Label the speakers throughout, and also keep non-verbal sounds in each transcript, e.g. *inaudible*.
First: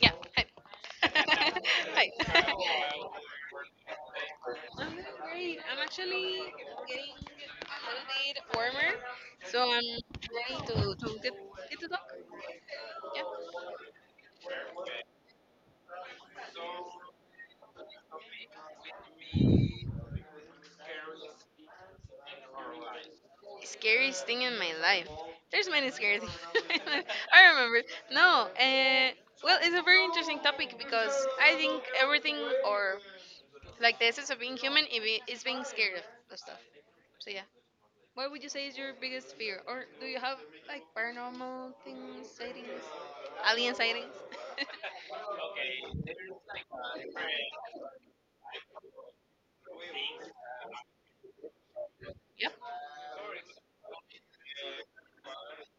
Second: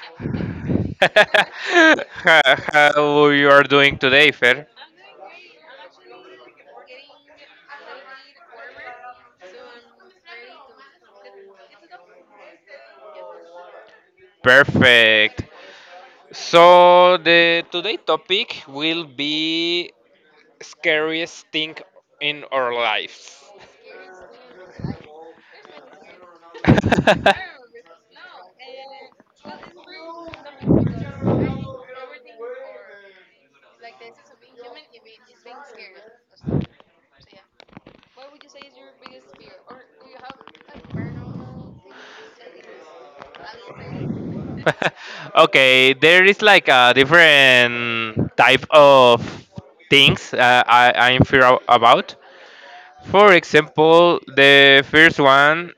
Speaker 1: Yeah.
Speaker 2: *laughs*
Speaker 1: *laughs*
Speaker 2: How
Speaker 1: Hi. *laughs*
Speaker 2: how you are doing today, Fer?
Speaker 1: I'm doing great. I'm actually getting a little bit warmer, so I'm ready to get to talk. Yeah.
Speaker 2: Perfect. So the today topic will be scariest thing in our lives.
Speaker 1: Scariest thing in my life. There's many scary things. *laughs* I remember. No. Well, it's a very interesting topic because I think everything or
Speaker 2: *laughs*
Speaker 1: like the essence of being human is being scared of stuff. So yeah. What would you say is your biggest fear? Or do you have like paranormal things, sightings, alien sightings? *laughs*
Speaker 2: *laughs* Okay, there is like a different type of things I'm fear about.
Speaker 1: Yep.
Speaker 2: For example, the first one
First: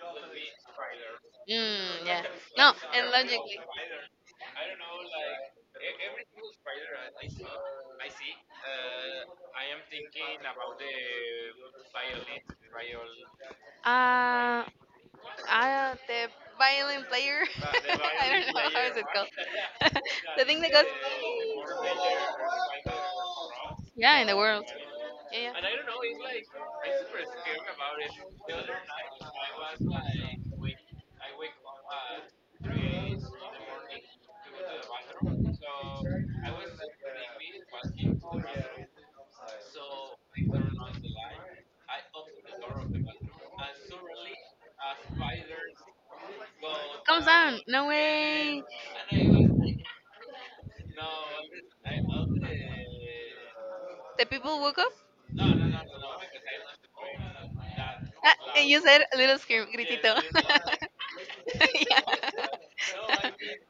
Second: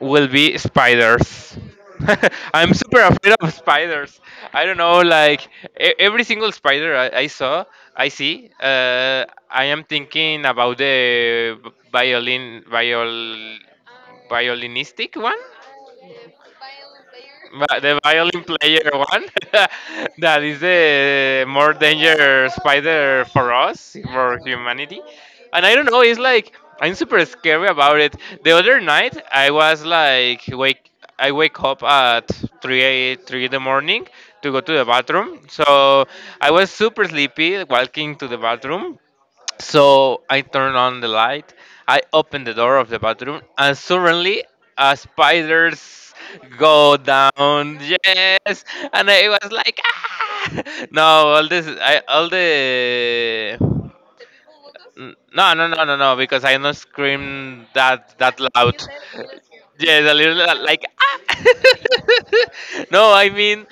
Speaker 2: will be spiders.
Speaker 1: Mm, yeah.
Speaker 2: *laughs*
Speaker 1: No,
Speaker 2: I'm super
Speaker 1: and
Speaker 2: afraid of
Speaker 1: logically.
Speaker 2: spiders. I don't know, like every single spider I saw, I see. I am thinking about the violin, viol
Speaker 1: Uh,
Speaker 2: violinistic one.
Speaker 1: the violin player. *laughs*
Speaker 2: The
Speaker 1: I
Speaker 2: violin
Speaker 1: don't know
Speaker 2: player
Speaker 1: how is it
Speaker 2: one,
Speaker 1: called.
Speaker 2: *laughs*
Speaker 1: *laughs*
Speaker 2: that
Speaker 1: The
Speaker 2: is
Speaker 1: thing that goes.
Speaker 2: the more danger spider for us,
Speaker 1: Yeah, in the
Speaker 2: for
Speaker 1: world.
Speaker 2: humanity.
Speaker 1: Yeah,
Speaker 2: And I don't know, it's like I'm super scary about it. The other night
Speaker 1: yeah.
Speaker 2: I was like wake I wake up at 3 a 3 in the morning to go to the bathroom. So I was super sleepy walking to the bathroom, so I turn on the light. I open the door of the bathroom, and suddenly a spiders go
Speaker 1: Comes down.
Speaker 2: down.
Speaker 1: No way.
Speaker 2: Yes, and I was like, ah! *laughs* no, all this, I all the.
Speaker 1: The people woke up?
Speaker 2: N- No, no, no, no, no, because I don't scream that
Speaker 1: Ah, and you
Speaker 2: loud.
Speaker 1: said a little
Speaker 2: *laughs*
Speaker 1: scream,
Speaker 2: Yes, a
Speaker 1: gritito.
Speaker 2: little like
Speaker 1: *laughs*
Speaker 2: ah.
Speaker 1: Yeah.
Speaker 2: *laughs* no, I mean,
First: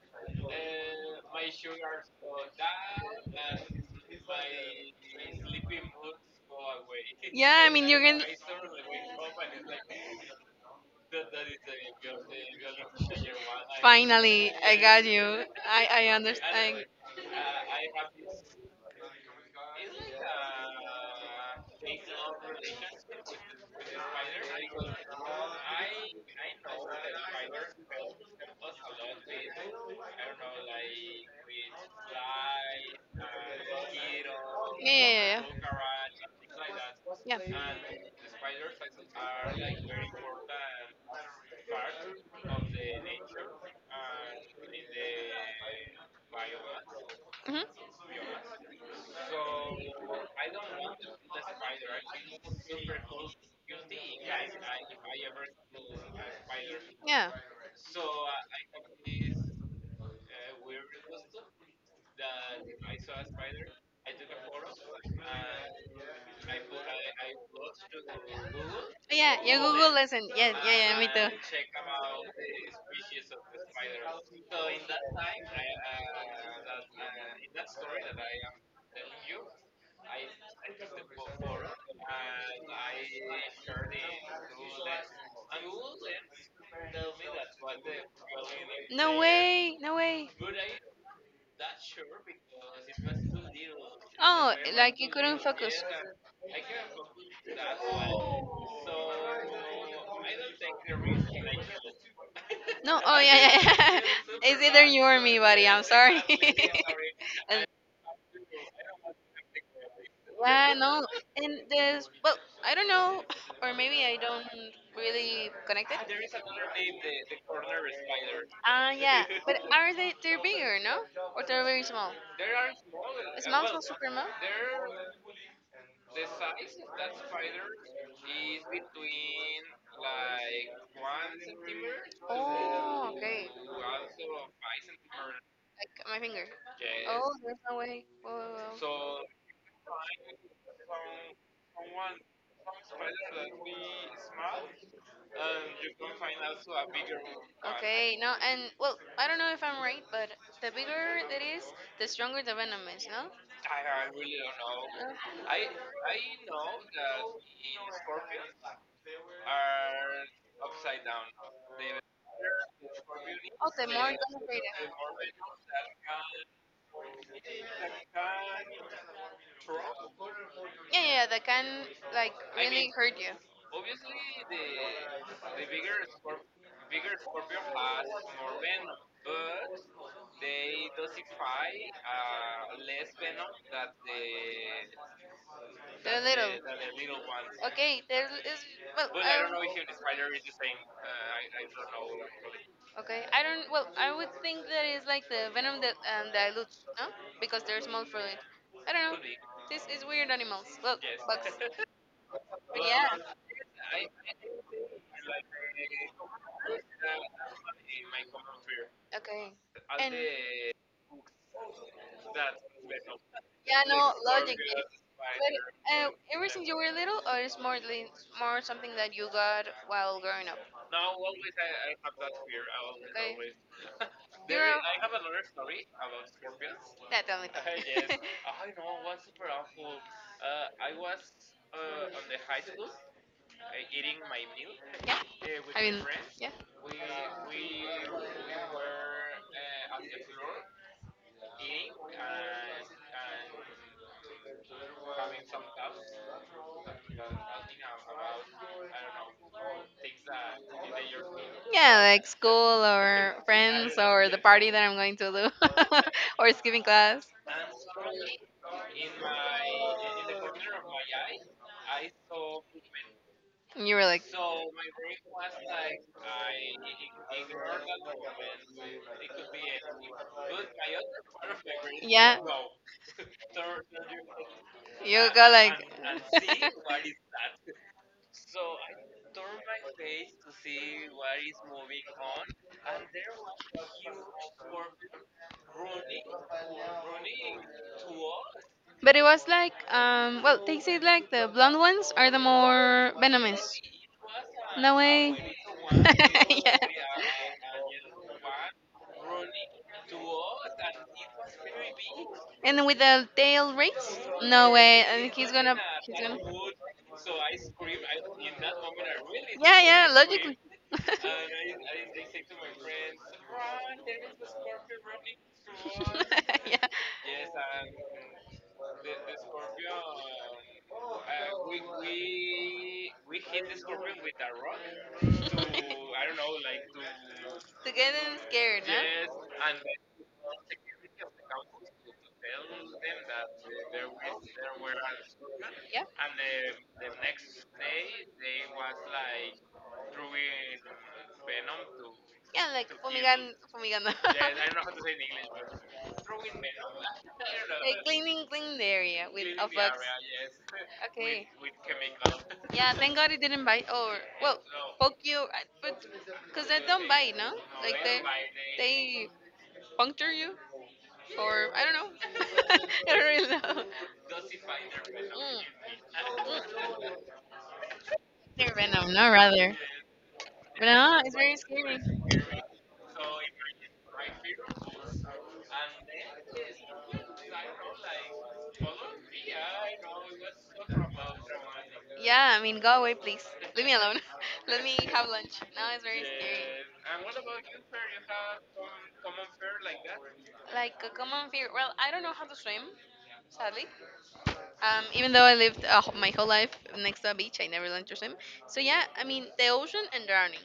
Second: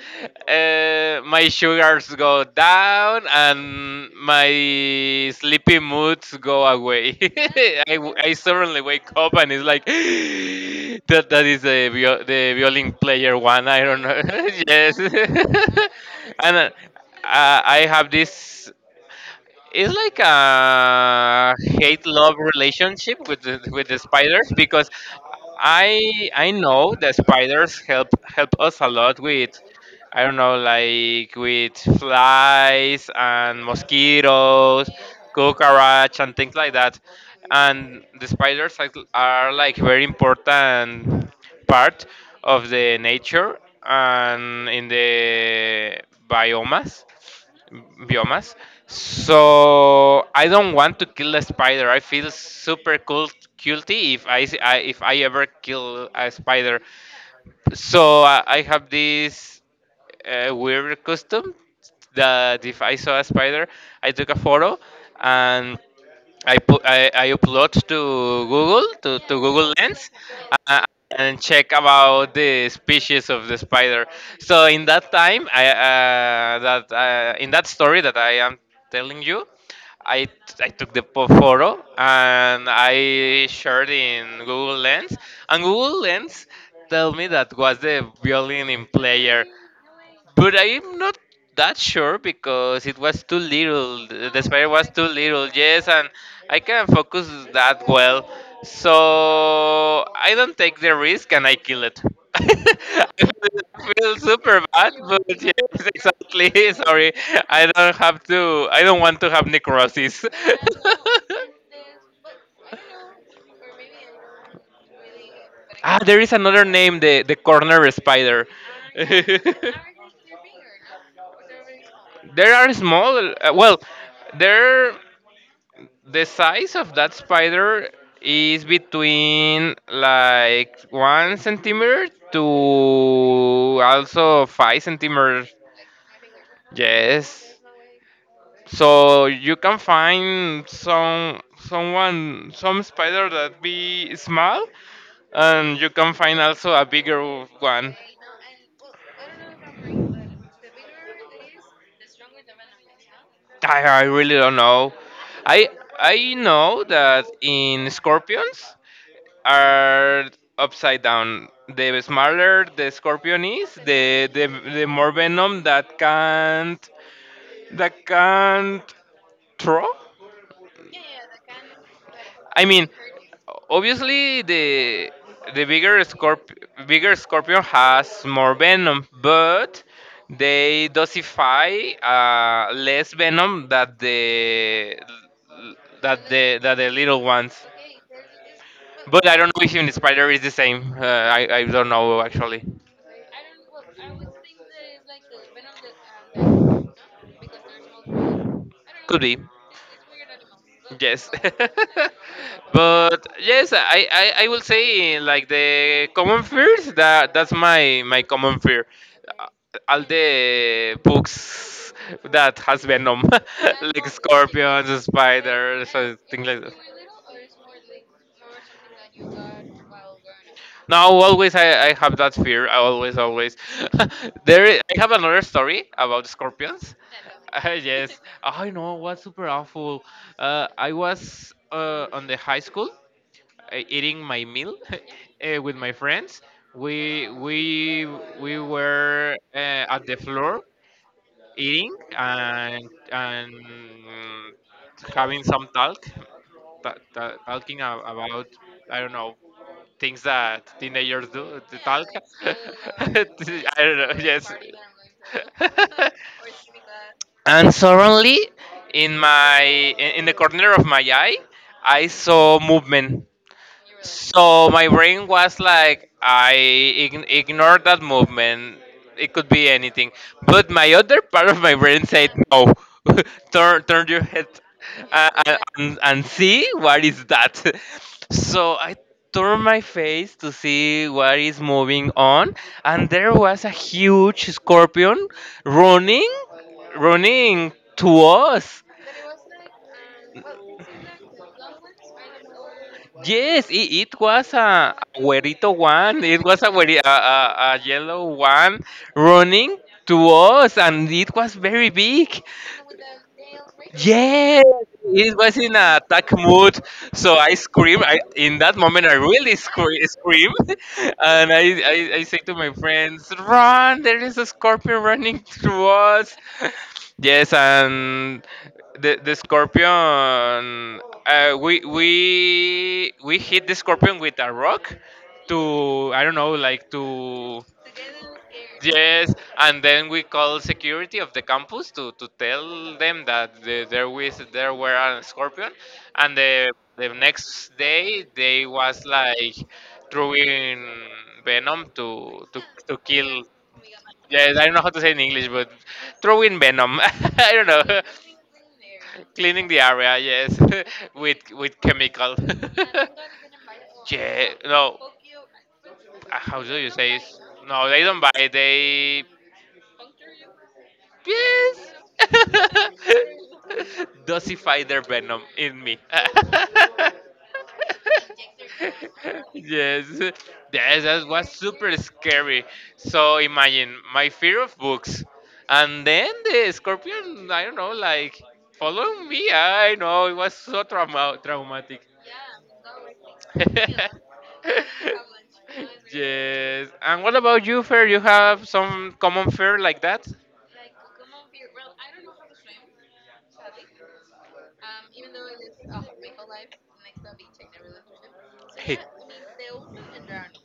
Speaker 2: my sugars go down and my sleepy moods go away. *laughs*
Speaker 1: Yeah, I mean, *laughs* you're gonna.
Speaker 2: I suddenly wake up and it's like *gasps* that is the the violin player one. I don't know.
Speaker 1: Finally,
Speaker 2: *laughs*
Speaker 1: I
Speaker 2: yes,
Speaker 1: got you. I
Speaker 2: *laughs* and
Speaker 1: understand.
Speaker 2: I have this, it's like a hate love relationship with the spiders, because I know the spiders help us a lot with, I don't know, like with flies and mosquitoes,
Speaker 1: Yeah, yeah,
Speaker 2: cockroach and things like that.
Speaker 1: yeah,
Speaker 2: And the spiders like- are like
Speaker 1: yeah.
Speaker 2: very important part of the nature and in the biomas
Speaker 1: Hmm.
Speaker 2: biomas. So I don't want to kill a spider. I feel super cool, guilty if I, I if I ever kill a spider.
Speaker 1: Yeah.
Speaker 2: So I have this weird custom that if I saw a spider, I took a photo and I upload to to
Speaker 1: Yeah, yeah,
Speaker 2: Google
Speaker 1: Google
Speaker 2: Lens,
Speaker 1: lesson. Yeah,
Speaker 2: uh,
Speaker 1: yeah, yeah, me too.
Speaker 2: and check about the species of the spider. So in that time, I that in that story that I am telling you, I, I took the photo and I shared in Google Lens, and Google Lens tell me that was the violin in
Speaker 1: No
Speaker 2: player.
Speaker 1: way, no way.
Speaker 2: But I'm not that sure because it was too little. The
Speaker 1: Oh,
Speaker 2: spider was
Speaker 1: like
Speaker 2: too
Speaker 1: you couldn't
Speaker 2: little,
Speaker 1: focus.
Speaker 2: yes, and I can't focus that well. So I don't take the risk and I kill it. *laughs*
Speaker 1: No, oh yeah, yeah,
Speaker 2: I
Speaker 1: yeah.
Speaker 2: feel
Speaker 1: *laughs*
Speaker 2: super
Speaker 1: It's either
Speaker 2: bad,
Speaker 1: you or
Speaker 2: but
Speaker 1: me, buddy. I'm
Speaker 2: yes,
Speaker 1: sorry.
Speaker 2: exactly. *laughs*
Speaker 1: *laughs*
Speaker 2: Sorry,
Speaker 1: And
Speaker 2: I don't have to. I don't want to have necrosis.
Speaker 1: yeah, no,
Speaker 2: *laughs*
Speaker 1: and this, well, I don't know, *laughs* or maybe I don't really connect it.
Speaker 2: ah, there is another name, the corner spider. *laughs*
Speaker 1: Ah, yeah, but are they? They're bigger, no? Or they're very small?
Speaker 2: There are small.
Speaker 1: Small,
Speaker 2: Well,
Speaker 1: small, super small.
Speaker 2: there the size of that spider is between like one centimeter to
Speaker 1: Oh, okay.
Speaker 2: also five centimeters.
Speaker 1: Like my finger. Oh,
Speaker 2: Yes.
Speaker 1: there's no way. Whoa, whoa,
Speaker 2: So you can find some some spider that be small, and
Speaker 1: whoa.
Speaker 2: you can find also a bigger one.
Speaker 1: Okay, no, and well, I don't know if I'm right, but the bigger it is, the stronger the venom is, no?
Speaker 2: I really don't know.
Speaker 1: No?
Speaker 2: I I know that in scorpions are upside down. The smaller the scorpion
Speaker 1: Oh,
Speaker 2: is,
Speaker 1: the more concentrated.
Speaker 2: the more venom that can't throw.
Speaker 1: Yeah, yeah, yeah, that can like
Speaker 2: I mean,
Speaker 1: really hurt you.
Speaker 2: obviously the bigger bigger scorpion has more venom, but they dosify less venom that the
Speaker 1: They're
Speaker 2: that
Speaker 1: little.
Speaker 2: the that the little ones.
Speaker 1: Okay, there is well,
Speaker 2: But I
Speaker 1: I
Speaker 2: don't know if even the spider is the same. I don't know actually.
Speaker 1: Uh, okay, I don't well, I would think that is like the venom that dilutes, no? Because they're small for it. I don't know.
Speaker 2: It's,
Speaker 1: This is weird animals. Look,
Speaker 2: but yes. *laughs*
Speaker 1: bugs. *laughs* But yeah.
Speaker 2: well, but yes, I will say like the common fears, that that's my my common fear. Uh,
Speaker 1: Okay.
Speaker 2: All
Speaker 1: And
Speaker 2: the books that has venom, *laughs* yeah,
Speaker 1: yeah,
Speaker 2: like.
Speaker 1: no,
Speaker 2: But
Speaker 1: logically.
Speaker 2: do
Speaker 1: But ever since
Speaker 2: like
Speaker 1: you were little, or it's more more something that you got while growing up?
Speaker 2: no, always I have that fear. I always,
Speaker 1: Okay.
Speaker 2: always. *laughs*
Speaker 1: *laughs*
Speaker 2: there,
Speaker 1: You're a-
Speaker 2: I have another story about scorpions. *laughs*
Speaker 1: Yeah, tell me, tell
Speaker 2: Yes, I
Speaker 1: me. *laughs*
Speaker 2: know what's super awful. I was on the high school, eating my meal *laughs*
Speaker 1: Yeah.
Speaker 2: with
Speaker 1: I
Speaker 2: my
Speaker 1: mean,
Speaker 2: friends.
Speaker 1: yeah.
Speaker 2: We we were at the floor eating and and having some talk, talking about, I don't know, things that teenagers do to
Speaker 1: Yeah,
Speaker 2: talk.
Speaker 1: like
Speaker 2: *laughs*
Speaker 1: school
Speaker 2: I
Speaker 1: or
Speaker 2: don't
Speaker 1: friends
Speaker 2: know.
Speaker 1: or the
Speaker 2: Yes.
Speaker 1: party that I'm going to do
Speaker 2: *laughs*
Speaker 1: *laughs* or skipping class.
Speaker 2: and suddenly, in my in the corner of my eye, I saw movement
Speaker 1: And you were
Speaker 2: like.
Speaker 1: like,
Speaker 2: So my brain was like, I ignored that movement. It could be anything. But my other part of my brain said,
Speaker 1: yeah,
Speaker 2: yeah, no, *laughs* turn your head,
Speaker 1: you
Speaker 2: yeah,
Speaker 1: go like
Speaker 2: and see
Speaker 1: *laughs*
Speaker 2: what is that. *laughs* So I turned my face to see what is moving on, and there was a huge scorpion running, running to us.
Speaker 1: but it was like well they say like the blonde ones are the more
Speaker 2: Yes,
Speaker 1: venomous.
Speaker 2: it was a
Speaker 1: No way.
Speaker 2: güerito
Speaker 1: *laughs*
Speaker 2: one. It was a,
Speaker 1: Yeah,
Speaker 2: a yellow one running to us, and it was very big.
Speaker 1: and with the tail raised,
Speaker 2: Yeah,
Speaker 1: no way, I think
Speaker 2: it
Speaker 1: he's
Speaker 2: was
Speaker 1: gonna,
Speaker 2: in a
Speaker 1: he's
Speaker 2: attack
Speaker 1: gonna,
Speaker 2: mood, so I scream. I in that moment I really
Speaker 1: yeah, yeah,
Speaker 2: scream,
Speaker 1: logically. *laughs*
Speaker 2: *laughs* and I I say to my friends, "Run! There is a scorpion running through us." *laughs* Yes, and the scorpion. We we hit the
Speaker 1: *laughs* Yeah.
Speaker 2: scorpion with a rock
Speaker 1: *laughs*
Speaker 2: to, I don't know, like to.
Speaker 1: To get them scared,
Speaker 2: Yes,
Speaker 1: no?
Speaker 2: and then we call security of the campus to tell them that the, there was there were a scorpion,
Speaker 1: Yeah,
Speaker 2: and the next day they was like throwing venom
Speaker 1: yeah, like
Speaker 2: to kill.
Speaker 1: fumigan, fumigando. *laughs*
Speaker 2: Yes, I don't know how to say in English, but
Speaker 1: *laughs*
Speaker 2: throwing venom. *laughs* I don't know,
Speaker 1: Cleaning, clean the area.
Speaker 2: cleaning the area. Yes,
Speaker 1: *laughs*
Speaker 2: *laughs* with chemical.
Speaker 1: *laughs* Yeah, thank God it didn't bite
Speaker 2: *laughs*
Speaker 1: or
Speaker 2: yeah, no,
Speaker 1: poke you, I- but
Speaker 2: how do you say it?
Speaker 1: no? No,
Speaker 2: No, they don't buy.
Speaker 1: They
Speaker 2: They
Speaker 1: they puncture you. Or I
Speaker 2: yes,
Speaker 1: don't know. *laughs*
Speaker 2: *laughs*
Speaker 1: I don't really know.
Speaker 2: dosify their venom in
Speaker 1: Mm,
Speaker 2: me. *laughs*
Speaker 1: they venom, no rather.
Speaker 2: yes,
Speaker 1: But
Speaker 2: yes,
Speaker 1: no,
Speaker 2: that
Speaker 1: it's
Speaker 2: was
Speaker 1: very
Speaker 2: super
Speaker 1: scary.
Speaker 2: scary. So imagine my fear of books, and then the scorpion. I don't know, like following me. I know it was so traumatic.
Speaker 1: Yeah, I mean, go away, please. Leave me alone.
Speaker 2: *laughs*
Speaker 1: *laughs* Let me have lunch. No, it's very
Speaker 2: yes. And
Speaker 1: scary.
Speaker 2: what about you, Fer? You have some common fear like that?
Speaker 1: Like a common fear. Well, I don't know how to swim, sadly. Even though I lived my whole life next to a beach, I never learned to swim. So
Speaker 2: Hey.
Speaker 1: yeah, I mean, the ocean and drowning.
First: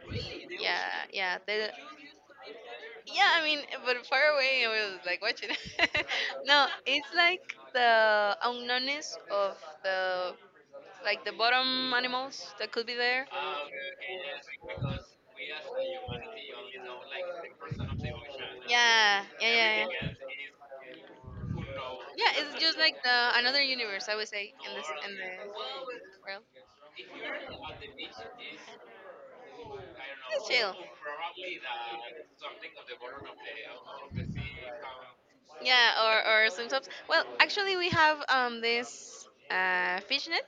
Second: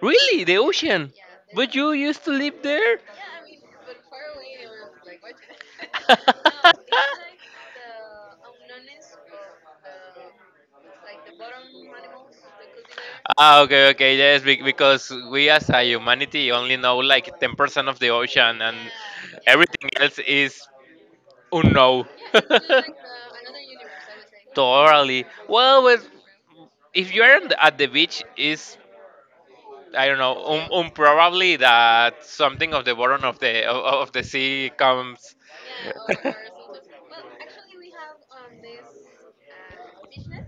Speaker 2: Really? The
Speaker 1: Yeah,
Speaker 2: ocean?
Speaker 1: yeah,
Speaker 2: But you used to live there?
Speaker 1: yeah. I mean, but far away, I was like
Speaker 2: *laughs*
Speaker 1: watching it. *laughs* No, it's like the
Speaker 2: Nones
Speaker 1: unknownness of
Speaker 2: or the
Speaker 1: the
Speaker 2: like
Speaker 1: like the
Speaker 2: the bottom
Speaker 1: bottom
Speaker 2: animals,
Speaker 1: animals
Speaker 2: the
Speaker 1: that could be there.
Speaker 2: cordillera. Ah, okay, okay, yes, because we as a humanity only know like 10% of the ocean, and
Speaker 1: Yeah, yeah,
Speaker 2: yeah,
Speaker 1: yeah,
Speaker 2: everything
Speaker 1: yeah.
Speaker 2: else is unknown.
Speaker 1: Yeah,
Speaker 2: Yeah, it's
Speaker 1: it's
Speaker 2: just *laughs*
Speaker 1: just
Speaker 2: like
Speaker 1: like the another
Speaker 2: another universe,
Speaker 1: universe. I
Speaker 2: I would
Speaker 1: would
Speaker 2: say.
Speaker 1: say in this in
Speaker 2: Totally.
Speaker 1: the
Speaker 2: Well, with,
Speaker 1: world.
Speaker 2: if you're on the, at the beach, is, I don't know,
Speaker 1: It's chill.
Speaker 2: probably that something of the bottom of the sea comes.
Speaker 1: Yeah,
Speaker 2: Yeah, *laughs* or sometimes.
Speaker 1: or sometimes,
Speaker 2: Well,
Speaker 1: well, actually,
Speaker 2: actually,
Speaker 1: we
Speaker 2: we have
Speaker 1: have
Speaker 2: this.
Speaker 1: this fish net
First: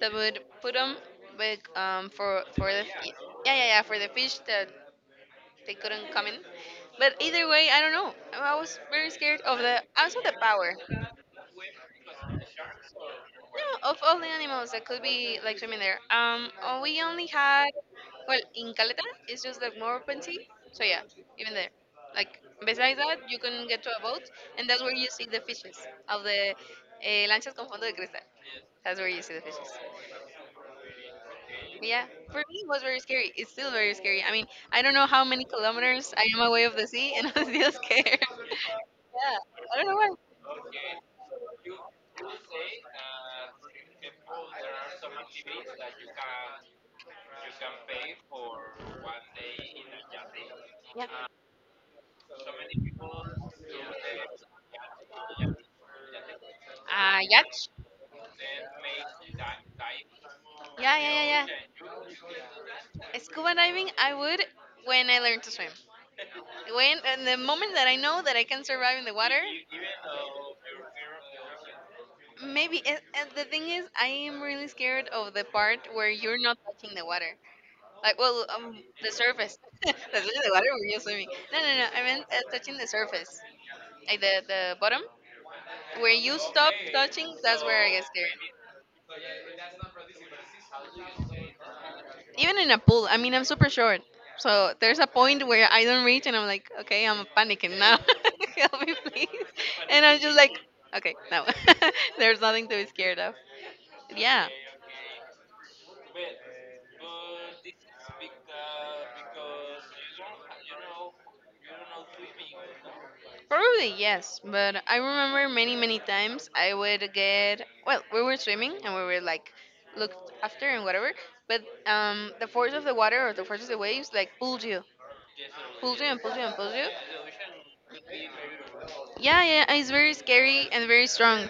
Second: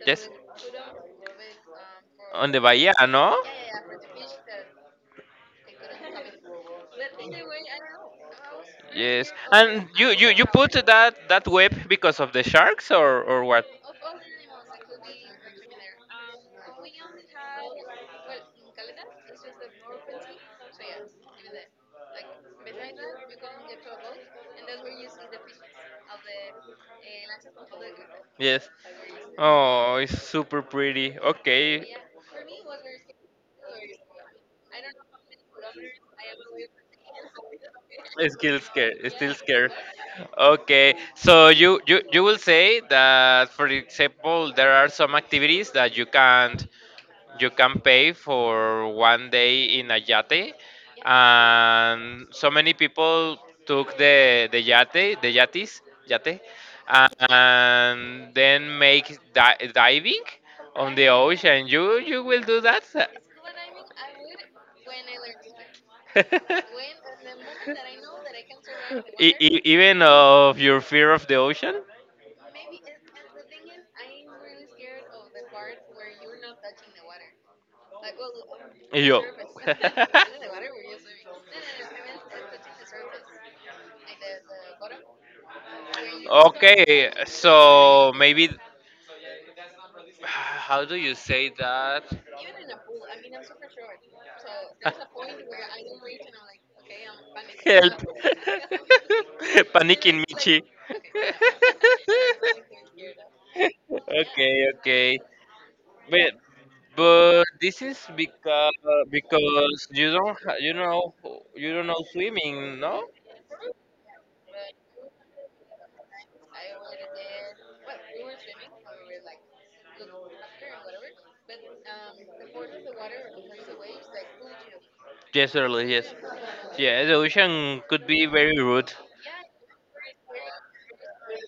Speaker 1: that
Speaker 2: Yes.
Speaker 1: would put them back
Speaker 2: On the
Speaker 1: for the
Speaker 2: bahía, no?
Speaker 1: yeah, yeah, yeah, for the fish that they couldn't come in. But either way, I don't know. I was very
Speaker 2: Yes.
Speaker 1: scared of the
Speaker 2: And you
Speaker 1: also
Speaker 2: you
Speaker 1: the
Speaker 2: you put
Speaker 1: power.
Speaker 2: that web because of the sharks or what?
Speaker 1: No, of all the animals that could be like swimming there, oh, we only had well in Caleta, it's just like more open sea. So yeah, even there, like besides that, you can get to a boat, and that's where you see the fishes of the lanchas con fondo de cristal.
Speaker 2: Yes.
Speaker 1: That's where you see the fish.
Speaker 2: Oh, it's super pretty. Okay.
Speaker 1: But yeah, for me it was very scary. It's still very scary. I mean, I don't know how many kilometers I am away of the sea, and *laughs* I'm still scared. *laughs*
Speaker 2: It's still scared. It's still
Speaker 1: Yeah,
Speaker 2: scared.
Speaker 1: I don't know why.
Speaker 2: Okay. So you you will say that, for example, there are some activities that you can't. You can pay for one day in a yate,
Speaker 1: Yeah.
Speaker 2: and so many people took the yate, yate,
Speaker 1: Yacht.
Speaker 2: and then make diving
Speaker 1: Yeah,
Speaker 2: on the
Speaker 1: yeah, yeah,
Speaker 2: ocean.
Speaker 1: yeah.
Speaker 2: You will do that?
Speaker 1: Scuba diving, I would when I learn to swim. When
Speaker 2: *laughs*
Speaker 1: and the moment that I know that I can survive in the water,
Speaker 2: Even of your fear of the ocean?
Speaker 1: maybe. And the thing is, I am really scared of the part where you're not touching the water.
Speaker 2: Like,
Speaker 1: Like, well,
Speaker 2: well,
Speaker 1: the
Speaker 2: yo.
Speaker 1: surface. *laughs* That's
Speaker 2: *laughs*
Speaker 1: touching the water where you're swimming. No, no, no. I meant touching the surface, like the bottom, where you stop
Speaker 2: Okay,
Speaker 1: touching. That's where I get
Speaker 2: so
Speaker 1: scared.
Speaker 2: maybe how do you say that? You
Speaker 1: Even in a pool, I mean, I'm super short. So there's a point where I don't reach and I'm like, okay, I'm panicking
Speaker 2: said,
Speaker 1: now.
Speaker 2: help.
Speaker 1: *laughs* Help
Speaker 2: *laughs*
Speaker 1: me, please. And
Speaker 2: Panicking
Speaker 1: I'm
Speaker 2: like,
Speaker 1: just like,
Speaker 2: Michi. *laughs*
Speaker 1: okay,
Speaker 2: okay,
Speaker 1: no. *laughs* There's nothing to be scared of.
Speaker 2: yeah. Yeah.
Speaker 1: Yeah.
Speaker 2: Okay, okay. But but this is because you don't you know you don't know swimming, no?
Speaker 1: Probably yes, but I remember many many times I would get well, we were swimming and we were like looked after and whatever, but the force of the water or the force of the waves like
Speaker 2: Yes, really,
Speaker 1: pulled you
Speaker 2: yes.
Speaker 1: and pulled you and pulled you.
Speaker 2: Yeah, the ocean could be very rude.
Speaker 1: Yeah, yeah, yeah, it's very scary and very strong.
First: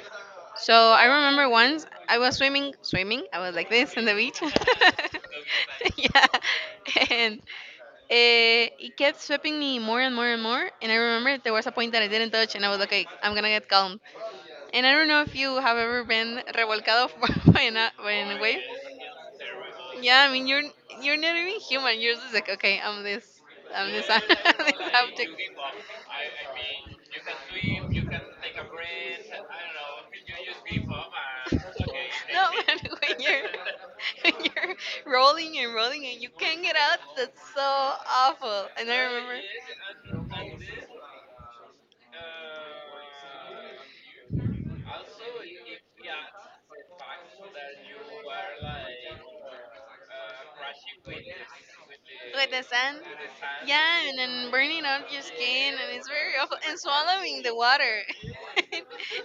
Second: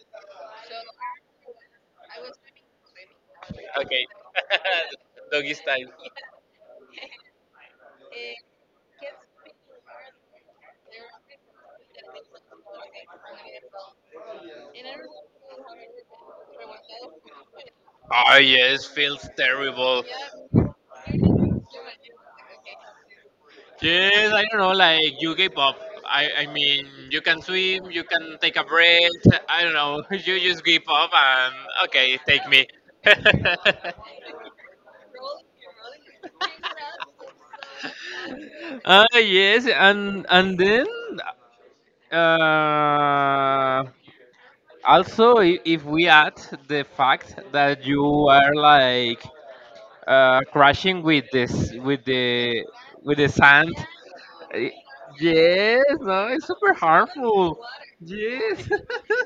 Speaker 1: So I remember once I was swimming. I was like this on
Speaker 2: Okay,
Speaker 1: the beach.
Speaker 2: *laughs* doggy style.
Speaker 1: *laughs* Yeah, and it kept sweeping me more and more and more. And I remember there was a point that I didn't touch, and I was like, okay, I'm gonna get calm. And I don't know if you have ever been revolcado *laughs* by
Speaker 2: Oh
Speaker 1: a wave.
Speaker 2: yes, feels terrible.
Speaker 1: Yeah, I mean you're not even human. You're just like okay, I'm this, *laughs*
Speaker 2: Yes, I don't know,
Speaker 1: this
Speaker 2: like you
Speaker 1: object.
Speaker 2: UK up. I mean, you can swim, you can take a breath. I don't know. *laughs* You just give up and okay, take
Speaker 1: No,
Speaker 2: me.
Speaker 1: *laughs* but
Speaker 2: *laughs*
Speaker 1: when you're *laughs* when you're rolling and rolling and you can't get out, that's so awful. And I
Speaker 2: Ah
Speaker 1: remember.
Speaker 2: yes, and then uh, also if we add the fact that you are like crashing with this
Speaker 1: Sand.
Speaker 2: with the sand.
Speaker 1: Yeah, and then
Speaker 2: Eh,
Speaker 1: burning up your skin,
Speaker 2: yes,
Speaker 1: and it's
Speaker 2: no,
Speaker 1: very
Speaker 2: it's
Speaker 1: awful.
Speaker 2: super
Speaker 1: And swallowing the
Speaker 2: harmful.
Speaker 1: water. *laughs*
Speaker 2: Yes.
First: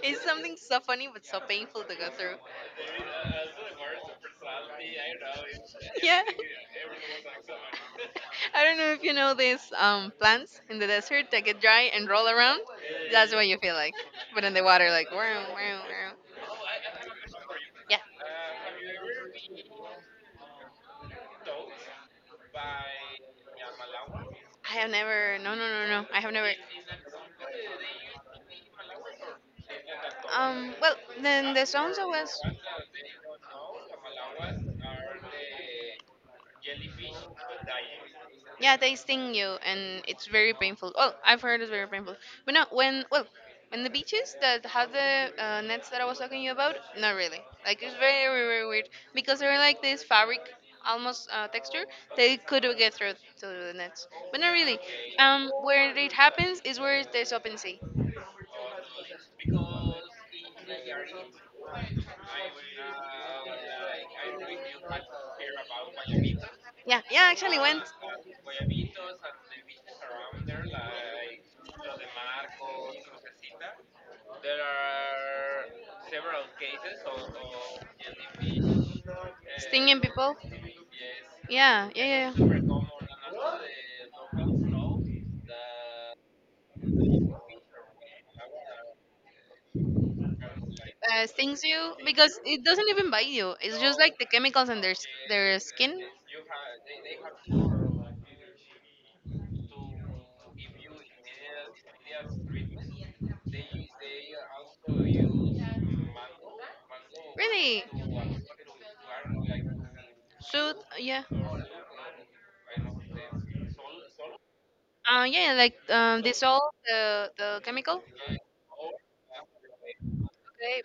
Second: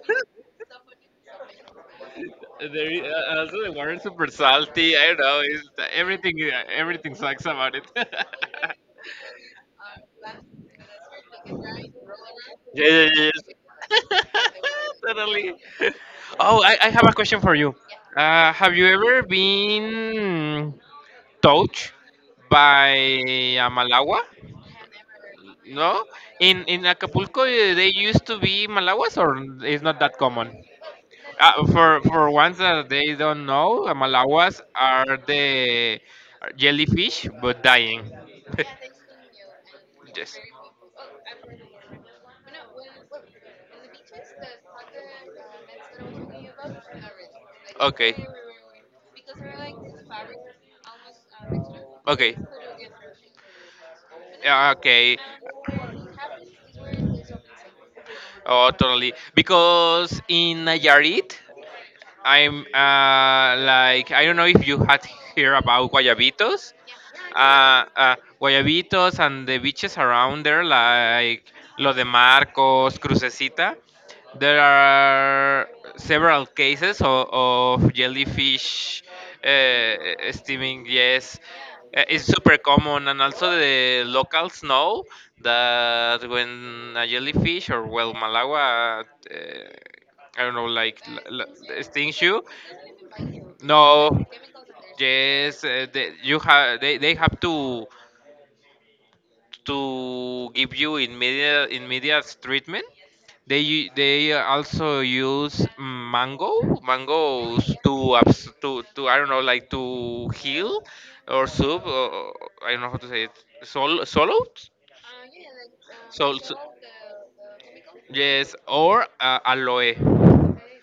Speaker 1: It's something so funny but so painful to go through. *laughs*
Speaker 2: *laughs* there is, also the water is super salty. I don't know.
Speaker 1: Yeah.
Speaker 2: Everything everything sucks about it. *laughs*
Speaker 1: I
Speaker 2: yeah,
Speaker 1: don't know if you know these plants in the desert that get dry and roll around.
Speaker 2: yeah, yeah. Yeah.
Speaker 1: That's what you feel like. But in the water,
Speaker 2: *laughs*
Speaker 1: like, wow,
Speaker 2: totally.
Speaker 1: wow, wow.
Speaker 2: Oh, I have a question for you.
Speaker 1: Yeah.
Speaker 2: Have you ever been touched by a Malawa?
Speaker 1: I have never, no, no, no, no.
Speaker 2: No,
Speaker 1: I have never.
Speaker 2: in Acapulco eh, they used to be malawas, or it's not that common.
Speaker 1: Well, then the sounds
Speaker 2: For
Speaker 1: was
Speaker 2: ones that they don't know, malawas are the jellyfish, but dying.
Speaker 1: yeah, they sting you, and
Speaker 2: *laughs*
Speaker 1: it's
Speaker 2: yes.
Speaker 1: very painful. Well, I've heard it's very painful, but no, when well, when the beaches that have the nets that I was talking to you about, not really. Like it's
Speaker 2: Okay.
Speaker 1: very very very weird because they're like this fabric almost texture.
Speaker 2: Okay.
Speaker 1: They could get through to the nets, but not
Speaker 2: Yeah,
Speaker 1: really.
Speaker 2: okay.
Speaker 1: Where it happens is where there's open sea.
Speaker 2: Oh, totally. Because in Nayarit, I'm like I don't know if you had heard about guayabitos.
Speaker 1: Yeah, yeah, I actually went
Speaker 2: uh, uh, Guayabitos and the beaches around there, like Lo de Marcos, Crucecita, there are several cases of jellyfish uh,
Speaker 1: stinging people.
Speaker 2: steaming. Yes,
Speaker 1: Yeah, yeah,
Speaker 2: It's
Speaker 1: yeah,
Speaker 2: super
Speaker 1: yeah.
Speaker 2: common, and also the locals know that when a jellyfish or well Malawa, I don't know, like
Speaker 1: Stings you
Speaker 2: stings
Speaker 1: because
Speaker 2: you,
Speaker 1: it doesn't even bite you. It's just like
Speaker 2: no,
Speaker 1: the chemicals on their their
Speaker 2: yes,
Speaker 1: skin.
Speaker 2: they, you have they have to give you immediate treatment. They they also use mangoes
Speaker 1: Really,
Speaker 2: to to, I don't know, like to heal
Speaker 1: so yeah,
Speaker 2: or soup or, I don't know how to say it sol solo
Speaker 1: yeah, yeah, like
Speaker 2: sol, so-
Speaker 1: dissolve the chemical. Okay,
Speaker 2: yes or aloe.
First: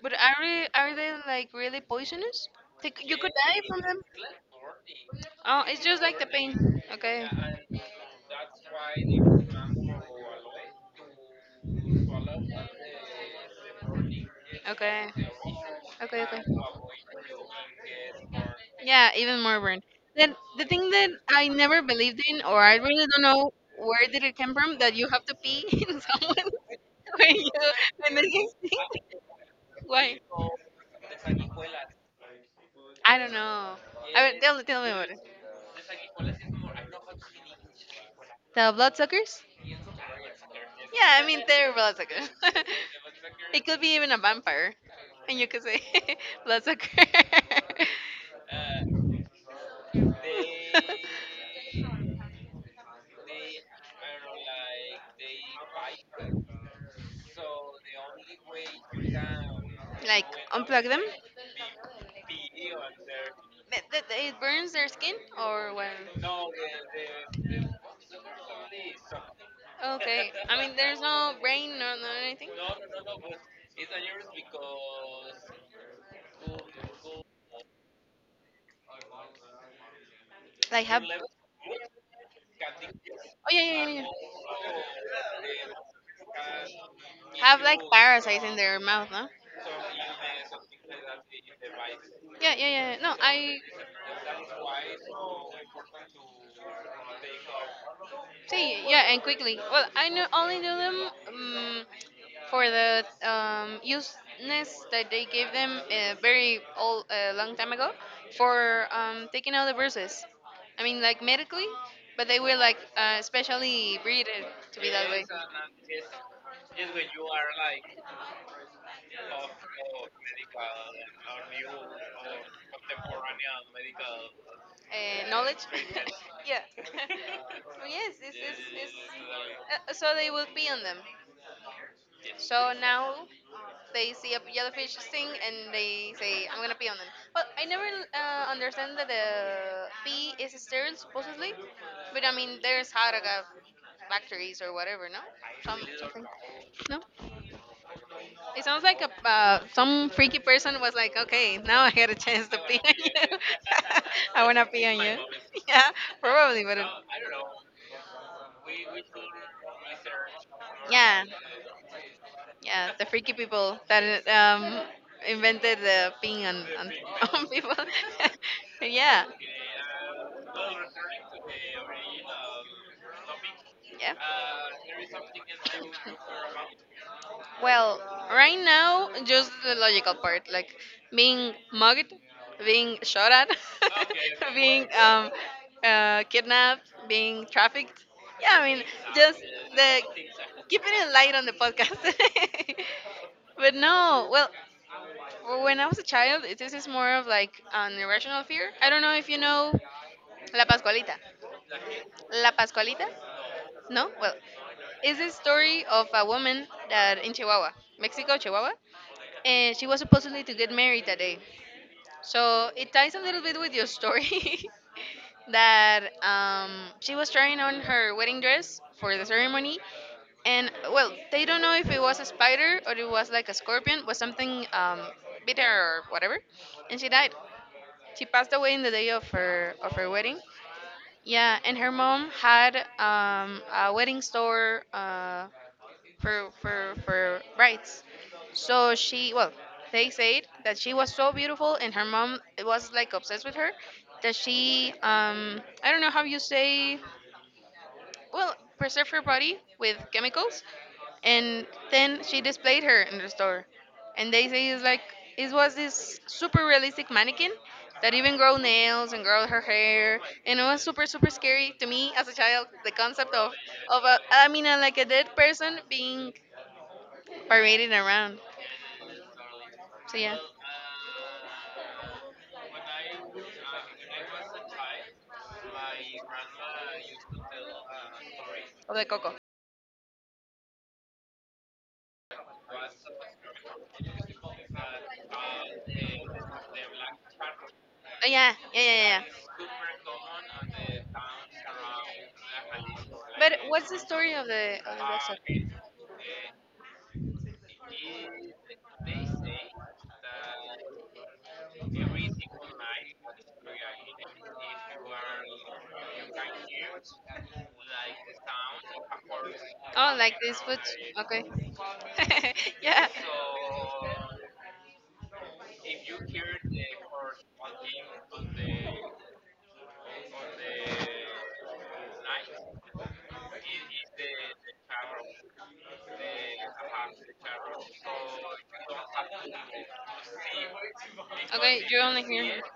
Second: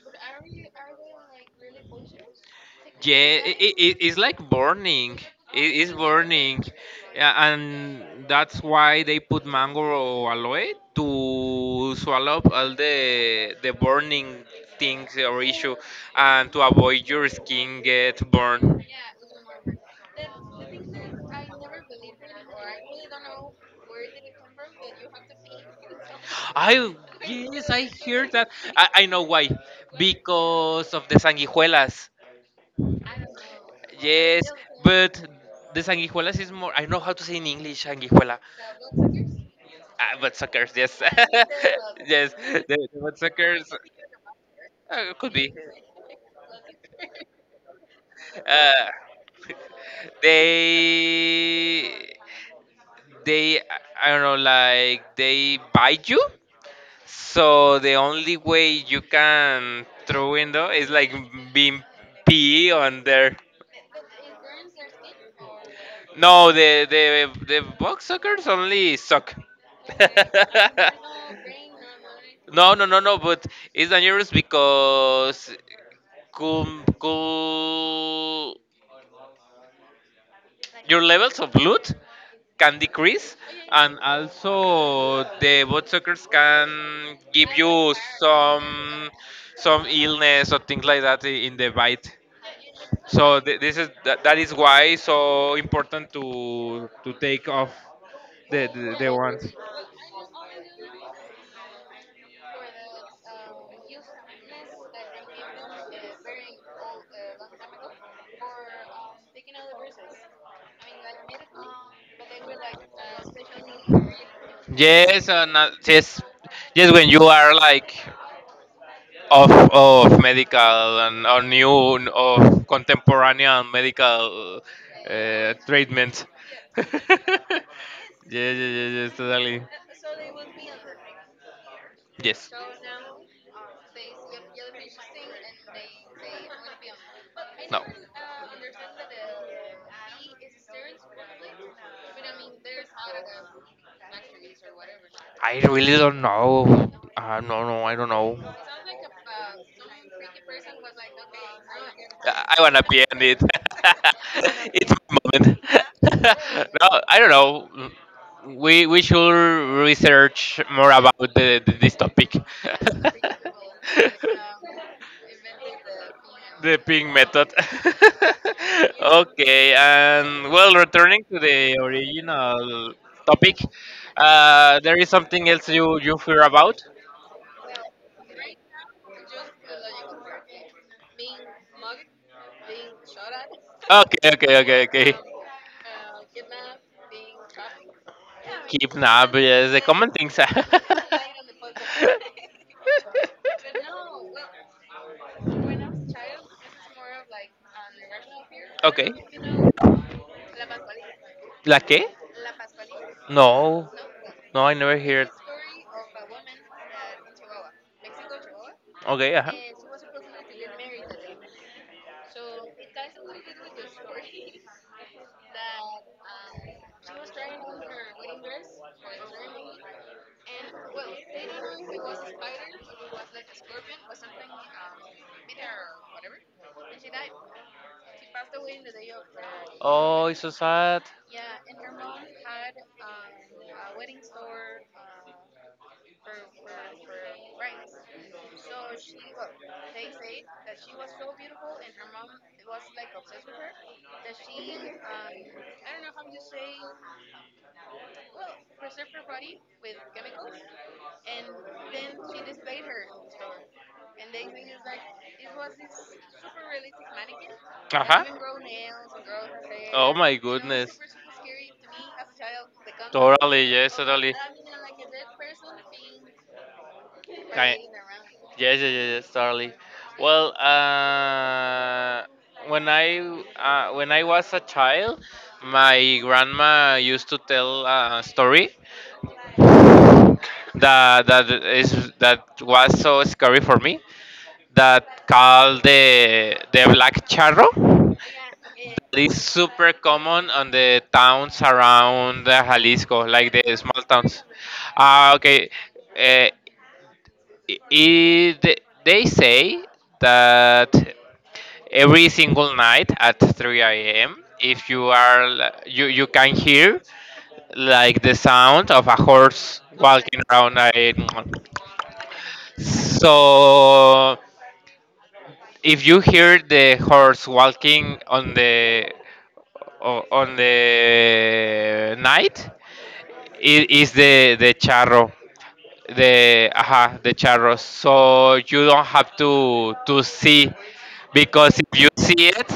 Speaker 1: but are they like really poisonous? Like
Speaker 2: Yeah,
Speaker 1: you could die from them.
Speaker 2: it's like burning.
Speaker 1: Oh,
Speaker 2: It
Speaker 1: it's
Speaker 2: is
Speaker 1: just like the
Speaker 2: burning.
Speaker 1: pain. Okay.
Speaker 2: Yeah, and that's why they put mango aloe to swallow up all the burning
Speaker 1: Okay.
Speaker 2: things or issue,
Speaker 1: Okay, okay.
Speaker 2: and to avoid your skin get burned.
Speaker 1: Yeah, even more burned. Then the thing that I never believed in, or I really don't know where did it come from, that you have to pee *laughs* in someone *laughs*
Speaker 2: I
Speaker 1: when you
Speaker 2: Yes, I
Speaker 1: when they *laughs*
Speaker 2: hear
Speaker 1: get
Speaker 2: that. I,
Speaker 1: sick.
Speaker 2: I know why,
Speaker 1: Why?
Speaker 2: because of the sanguijuelas.
Speaker 1: I don't know. I mean,
Speaker 2: Yes,
Speaker 1: tell me about
Speaker 2: but
Speaker 1: it.
Speaker 2: the sanguijuelas is more. I know how to say in English sanguijuela.
Speaker 1: The blood suckers?
Speaker 2: Ah, but suckers, yes,
Speaker 1: Yeah, I mean they're blood
Speaker 2: *laughs*
Speaker 1: suckers.
Speaker 2: yes,
Speaker 1: *laughs*
Speaker 2: the butt
Speaker 1: It
Speaker 2: suckers
Speaker 1: could be even a vampire,
Speaker 2: could
Speaker 1: and you
Speaker 2: be.
Speaker 1: could say *laughs* blood sucker. *laughs*
Speaker 2: Uh, they, they, I don't know, like they bite you. So the only way you can
Speaker 1: Like
Speaker 2: throw window
Speaker 1: unplug
Speaker 2: is
Speaker 1: them.
Speaker 2: like being pee on their.
Speaker 1: Th- th- It burns their skin or what?
Speaker 2: No, the box suckers only suck.
Speaker 1: Okay, I
Speaker 2: *laughs*
Speaker 1: mean there's no brain or no no anything.
Speaker 2: No, no, no, no. But it's dangerous because cool, cool,
Speaker 1: Like
Speaker 2: your
Speaker 1: have oh
Speaker 2: levels of loot can decrease,
Speaker 1: yeah, yeah,
Speaker 2: and
Speaker 1: yeah, yeah,
Speaker 2: also the box suckers can give
Speaker 1: have like
Speaker 2: you
Speaker 1: parasites in their mouth, no?
Speaker 2: some illness or things like that in the bite.
Speaker 1: Yeah, yeah, yeah, yeah. No,
Speaker 2: So
Speaker 1: I
Speaker 2: this is that, that is why so important to take off
Speaker 1: see,
Speaker 2: the
Speaker 1: yeah, and
Speaker 2: ones.
Speaker 1: quickly. Well, I know only knew them for the useness that they gave them very old, long time ago for taking out the bruises. I mean, like medically, but they were like specially bred to be that way.
Speaker 2: Yes, and yes, yes. When you are like of medical and or new of contemporary medical
Speaker 1: Knowledge. *laughs*
Speaker 2: treatment.
Speaker 1: Yeah.
Speaker 2: *laughs*
Speaker 1: *laughs*
Speaker 2: yeah,
Speaker 1: Yes,
Speaker 2: yeah, totally.
Speaker 1: so they will pee on them.
Speaker 2: Yes.
Speaker 1: So now they see a jellyfish sting and they say, I'm gonna pee on them. But I
Speaker 2: No.
Speaker 1: never understand that the pee is sterile, supposedly, but I mean, there's Haraga factories or whatever, no?
Speaker 2: I really don't know.
Speaker 1: No?
Speaker 2: No, no, I don't know.
Speaker 1: It sounds like a, some freaky person was like, okay, now I get a chance
Speaker 2: I
Speaker 1: to
Speaker 2: want
Speaker 1: pee
Speaker 2: to
Speaker 1: on
Speaker 2: be in
Speaker 1: you.
Speaker 2: it. *laughs*
Speaker 1: *laughs* I wanna pee
Speaker 2: It's
Speaker 1: on
Speaker 2: my
Speaker 1: you.
Speaker 2: moment.
Speaker 1: *laughs* Yeah,
Speaker 2: *laughs*
Speaker 1: probably, but.
Speaker 2: No, I don't know. We should research more about
Speaker 1: Yeah.
Speaker 2: this topic.
Speaker 1: Yeah, the
Speaker 2: *laughs*
Speaker 1: freaky people that invented the ping
Speaker 2: The
Speaker 1: on,
Speaker 2: ping
Speaker 1: *laughs* on
Speaker 2: method.
Speaker 1: people. *laughs*
Speaker 2: *laughs*
Speaker 1: Yeah,
Speaker 2: Okay, and well, returning to the original topic,
Speaker 1: yeah.
Speaker 2: there is something else you fear about?
Speaker 1: Well, right now, just the logical part, like being mugged, being shot at,
Speaker 2: Okay, okay,
Speaker 1: *laughs*
Speaker 2: okay,
Speaker 1: being
Speaker 2: okay.
Speaker 1: kidnapped, being trafficked. Yeah, I mean,
Speaker 2: Keep nah, but
Speaker 1: just
Speaker 2: yeah, it's a
Speaker 1: the
Speaker 2: common thing. Sir.
Speaker 1: keeping it
Speaker 2: *laughs*
Speaker 1: light on the podcast. *laughs* but no, well. Well, when I was a child, this is more of like an irrational fear. I don't
Speaker 2: Okay.
Speaker 1: know if you know La Pascualita.
Speaker 2: ¿La qué?
Speaker 1: La Pascualita?
Speaker 2: No,
Speaker 1: No? Well,
Speaker 2: no, I never
Speaker 1: it's
Speaker 2: heard.
Speaker 1: a story of a woman that in Chihuahua, Mexico, Chihuahua,
Speaker 2: Okay, ajá.
Speaker 1: and she was supposedly to get married that day. So it ties a little bit with your story *laughs* that she was trying on her wedding dress for the ceremony, and well they don't know if it was a spider or it was like a scorpion, but something bit her or whatever, and she died. She passed away in the day of her
Speaker 2: Oh,
Speaker 1: wedding.
Speaker 2: it's so sad.
Speaker 1: Yeah, and her mom had a wedding store, for for rights. So she, well, they said that she was so beautiful and her mom was like obsessed with her, that she I don't know how you say, well, preserved her body with chemicals and then she displayed her in the store, and they say it's like it was this super realistic mannequin
Speaker 2: Uh
Speaker 1: that
Speaker 2: huh.
Speaker 1: even grow nails and grow her
Speaker 2: Oh
Speaker 1: hair,
Speaker 2: my
Speaker 1: and it was
Speaker 2: goodness.
Speaker 1: super
Speaker 2: Discipline
Speaker 1: super scary to me as a child, the
Speaker 2: as
Speaker 1: concept of
Speaker 2: totally, yes,
Speaker 1: of a
Speaker 2: totally.
Speaker 1: i mean uh, like a dead person being
Speaker 2: Kind, very
Speaker 1: parading around.
Speaker 2: yes, yes, yes, yes, totally.
Speaker 1: So yeah.
Speaker 2: Well, when I when I was a child, my grandma used to tell a story
Speaker 1: Of the coco.
Speaker 2: that was so scary for me that called the black charro.
Speaker 1: Oh, yeah, yeah, yeah, yeah.
Speaker 2: It's
Speaker 1: Yeah.
Speaker 2: super common on the towns around Jalisco, like
Speaker 1: But
Speaker 2: the
Speaker 1: what's the
Speaker 2: small
Speaker 1: story
Speaker 2: towns.
Speaker 1: of the
Speaker 2: Ah,
Speaker 1: rucksack?
Speaker 2: okay. Uh, it, they say that every single night at 3 a.m. if you are you you can hear like the sound of a horse
Speaker 1: Oh, like
Speaker 2: walking
Speaker 1: this.
Speaker 2: around.
Speaker 1: Okay. *laughs* yeah.
Speaker 2: So if you hear the horse walking on the on the night, it is the charro, the aha the charro, so you don't have to see, because
Speaker 1: Okay, you
Speaker 2: if you
Speaker 1: only
Speaker 2: see
Speaker 1: hear.
Speaker 2: it,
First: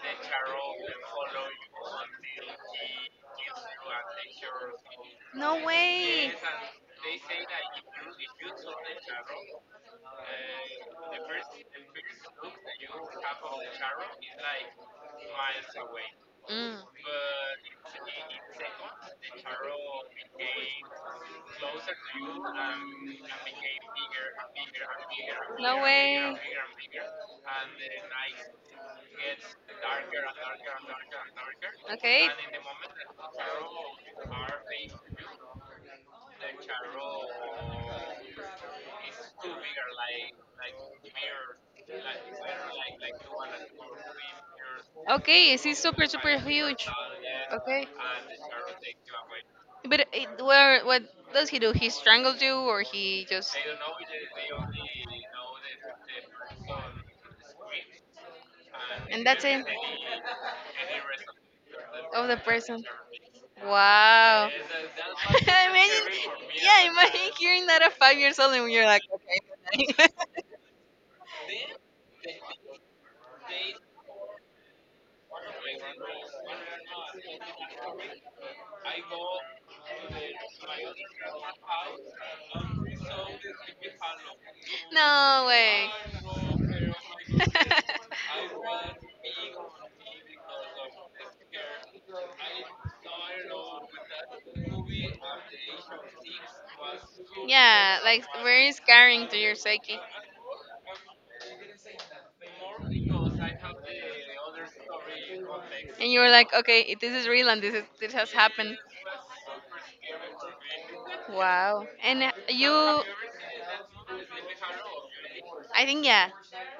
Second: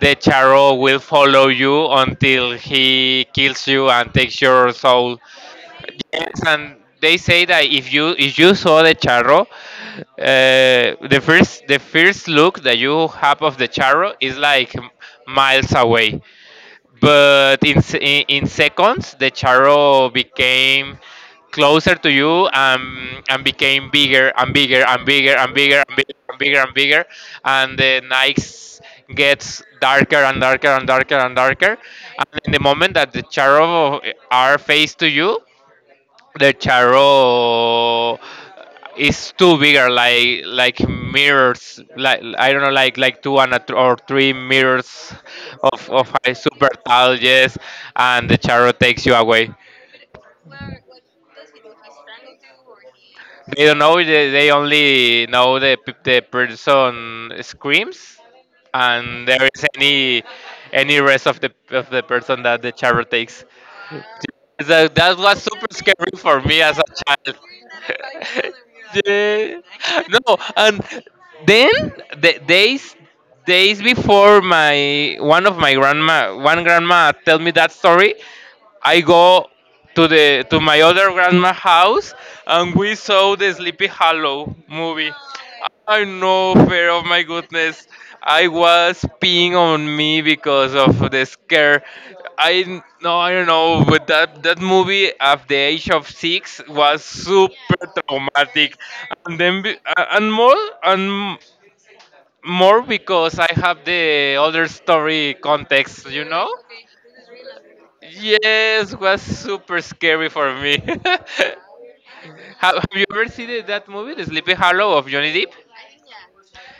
Speaker 2: the charro will follow you until he kills you and takes your soul.
Speaker 1: No way.
Speaker 2: And they say that if you saw the charro, the first look that you have of the charro is like miles away.
Speaker 1: Mm.
Speaker 2: But in in seconds, the charro became closer to you and became bigger and bigger and bigger and
Speaker 1: No
Speaker 2: bigger and bigger
Speaker 1: way.
Speaker 2: and bigger and bigger, and the night gets darker and darker and darker and darker.
Speaker 1: Okay.
Speaker 2: And in the moment that the charro are face to you, the tarot is too bigger like mirrors, like I don't know, like two and a or three mirrors
Speaker 1: Okay, she's super
Speaker 2: of high,
Speaker 1: super
Speaker 2: super
Speaker 1: huge.
Speaker 2: tall, yes,
Speaker 1: Okay.
Speaker 2: and the tarot takes you away.
Speaker 1: But it, where, what does he do? He strangles you or he just,
Speaker 2: They don't know, they only know the the person screams
Speaker 1: and
Speaker 2: and there
Speaker 1: that's
Speaker 2: is
Speaker 1: it,
Speaker 2: any rest of the
Speaker 1: of the
Speaker 2: person that the
Speaker 1: person.
Speaker 2: tarot takes.
Speaker 1: Wow.
Speaker 2: So that
Speaker 1: *laughs*
Speaker 2: was super
Speaker 1: imagine,
Speaker 2: scary for me as a
Speaker 1: yeah, imagine
Speaker 2: child.
Speaker 1: hearing that at 5 years old
Speaker 2: *laughs*
Speaker 1: and you're like,
Speaker 2: Yeah. No,
Speaker 1: *laughs*
Speaker 2: and then the days days before my one of my grandma one grandma tell me that story, I go to the to my other grandma house and we saw the Sleepy Hollow movie.
Speaker 1: no way.
Speaker 2: I no fear of my goodness.
Speaker 1: *laughs*
Speaker 2: I was peeing on me because of the scare. I no, I don't know, but that movie at the age of six was super
Speaker 1: yeah, like very
Speaker 2: traumatic,
Speaker 1: scaring to
Speaker 2: and
Speaker 1: your
Speaker 2: then
Speaker 1: psyche.
Speaker 2: and more because I have the other story context,
Speaker 1: And you
Speaker 2: you
Speaker 1: were
Speaker 2: know.
Speaker 1: like, okay, this is real and this has happened.
Speaker 2: Yes, was super scary for me. *laughs* have,
Speaker 1: Wow. And you,
Speaker 2: have
Speaker 1: I
Speaker 2: you ever seen that movie, The Sleepy Hollow of Johnny Depp?
Speaker 1: think yeah,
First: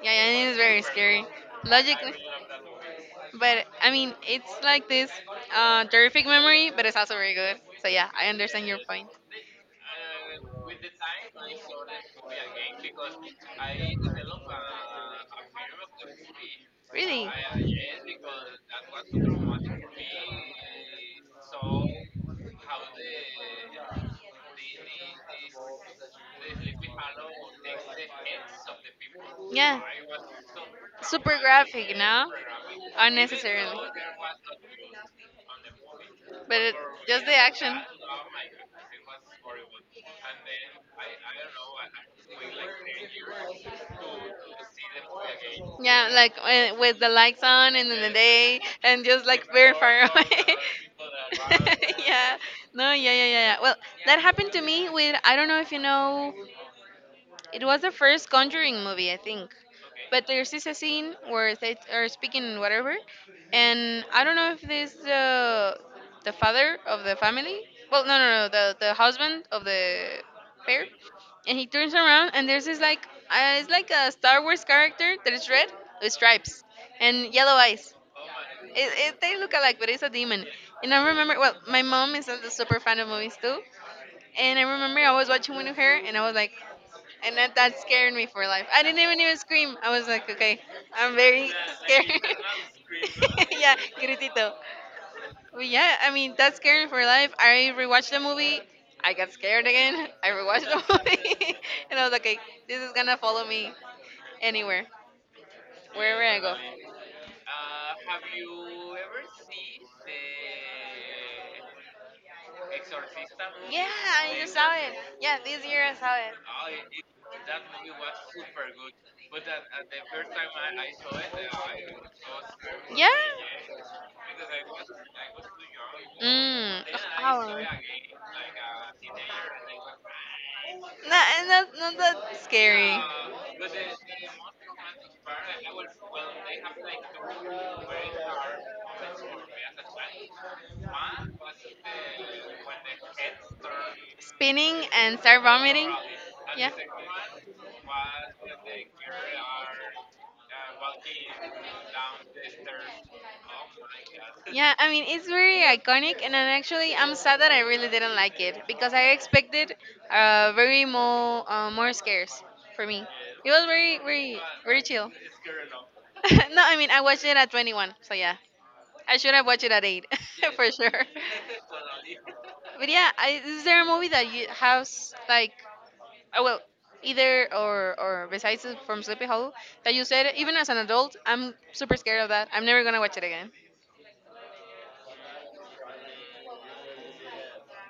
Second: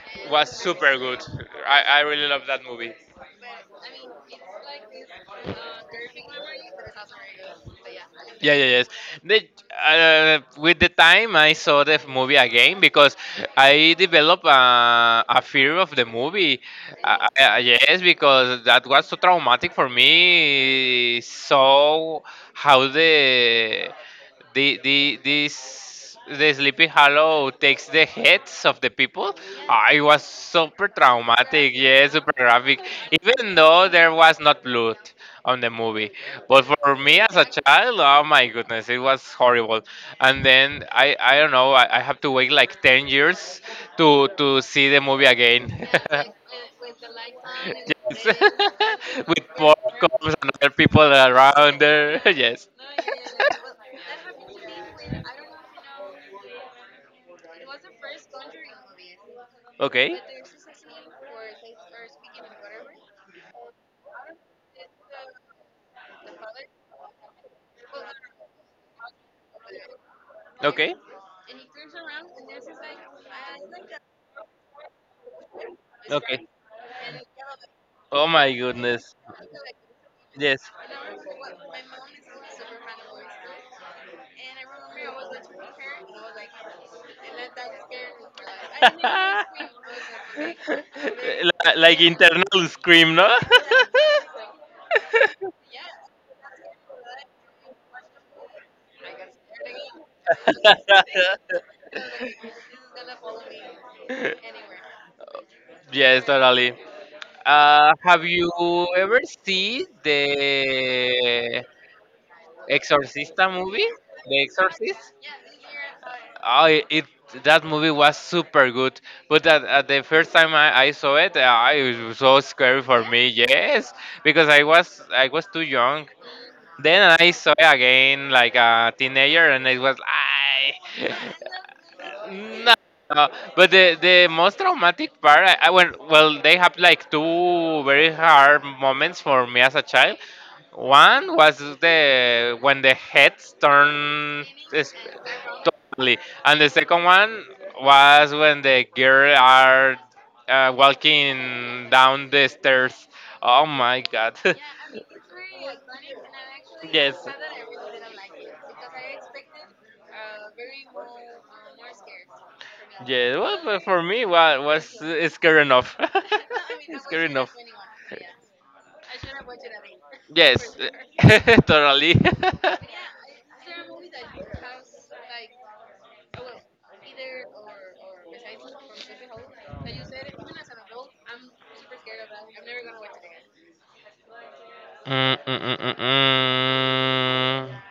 Speaker 1: yeah, yeah, it
Speaker 2: Was
Speaker 1: is very
Speaker 2: super good.
Speaker 1: scary.
Speaker 2: I
Speaker 1: Logically,
Speaker 2: really love that movie.
Speaker 1: but I mean, it's like this terrific memory, but it's also very good. So yeah, I
Speaker 2: Yeah,
Speaker 1: understand
Speaker 2: yeah,
Speaker 1: your
Speaker 2: yes.
Speaker 1: point.
Speaker 2: The, with the time, I saw the movie again because I developed a fear of the movie.
Speaker 1: Really?
Speaker 2: Yes, because that was so traumatic for me. So how the Sleepy Hollow takes the heads of the people.
Speaker 1: Yeah.
Speaker 2: Ah, it was super
Speaker 1: Super
Speaker 2: traumatic.
Speaker 1: graphic,
Speaker 2: Yes,
Speaker 1: no?
Speaker 2: super graphic. Even
Speaker 1: Unnecessarily.
Speaker 2: though there was not blood on the movie,
Speaker 1: But
Speaker 2: but
Speaker 1: it,
Speaker 2: for me
Speaker 1: just the
Speaker 2: as a
Speaker 1: action.
Speaker 2: child, oh my goodness, it was horrible. And then I don't know, I have to wait like 10 years to see the movie again.
Speaker 1: Yeah, like
Speaker 2: *laughs*
Speaker 1: with the lights on and in the
Speaker 2: With
Speaker 1: day and just like very far
Speaker 2: popcorns and
Speaker 1: away.
Speaker 2: other people around
Speaker 1: *laughs*
Speaker 2: there. *laughs*
Speaker 1: yeah.
Speaker 2: Yes.
Speaker 1: No, yeah, yeah, yeah, yeah. Well, that happened to me with, I don't know if you know, it was the first Conjuring movie, I think.
Speaker 2: Okay.
Speaker 1: But there's this a scene where they are speaking whatever, and I don't know if this the father of the family. Well, no, the husband of the pair,
Speaker 2: Okay.
Speaker 1: and he turns around and there's this like it's like a Star Wars character that is red with
Speaker 2: Okay.
Speaker 1: stripes and yellow eyes.
Speaker 2: Oh my
Speaker 1: It,
Speaker 2: goodness.
Speaker 1: it, they look alike, but it's a demon.
Speaker 2: Yes.
Speaker 1: And I remember, well, my mom is a super fan of movies too, and I remember I was watching Winnie Hair, and I was like,
Speaker 2: *laughs*
Speaker 1: and that scared me for life. I didn't even even scream. I was like, okay, I'm very
Speaker 2: Li- like
Speaker 1: scared.
Speaker 2: internal scream, no? *laughs*
Speaker 1: *laughs* yeah, gritito. But yeah, I mean that scared me for life. I rewatched the movie. I got scared again. I rewatched the movie, *laughs* and I was like, okay, this is gonna follow me anywhere, wherever
Speaker 2: Yes,
Speaker 1: I go.
Speaker 2: totally. Have you ever seen the Exorcista
Speaker 1: Yeah,
Speaker 2: movie?
Speaker 1: I
Speaker 2: The
Speaker 1: just saw it.
Speaker 2: Exorcist?
Speaker 1: Yeah, this year I saw it.
Speaker 2: Oh, it that movie was super good. But at the first time I saw it, it was so scary
Speaker 1: Yeah.
Speaker 2: for me. Yes, because I was too young.
Speaker 1: Mm.
Speaker 2: Then I saw
Speaker 1: Oh.
Speaker 2: it again like a teenager, and it was I
Speaker 1: Not that
Speaker 2: *laughs* no.
Speaker 1: scary.
Speaker 2: But the most traumatic part, I went, well, they have like two very hard moments for me as a child. One was the when the heads turn.
Speaker 1: Spinning and start vomiting.
Speaker 2: Exactly. And the
Speaker 1: Yeah.
Speaker 2: second one was when the girl are walking down the stairs. Oh my god. *laughs*
Speaker 1: Yeah, I mean it's very iconic, and then actually I'm
Speaker 2: Yes.
Speaker 1: sad that I really didn't like it because I expected very more more scares for me.
Speaker 2: Yeah,
Speaker 1: It
Speaker 2: well,
Speaker 1: was
Speaker 2: but
Speaker 1: very
Speaker 2: for me,
Speaker 1: very
Speaker 2: what
Speaker 1: very
Speaker 2: was
Speaker 1: chill.
Speaker 2: it's scary enough.
Speaker 1: *laughs* no, I mean I
Speaker 2: *laughs* Scary
Speaker 1: watched it at
Speaker 2: enough.
Speaker 1: 21, so yeah, I should have watched it at eight *laughs* for
Speaker 2: Yes,
Speaker 1: sure.
Speaker 2: *laughs* totally. *laughs*
Speaker 1: But yeah, I, is there a movie that you has like, oh well, either or besides it from Sleepy Hollow that you said, even as an adult I'm super scared of that. I'm never gonna watch it again.
Speaker 2: Mm, mm, mm.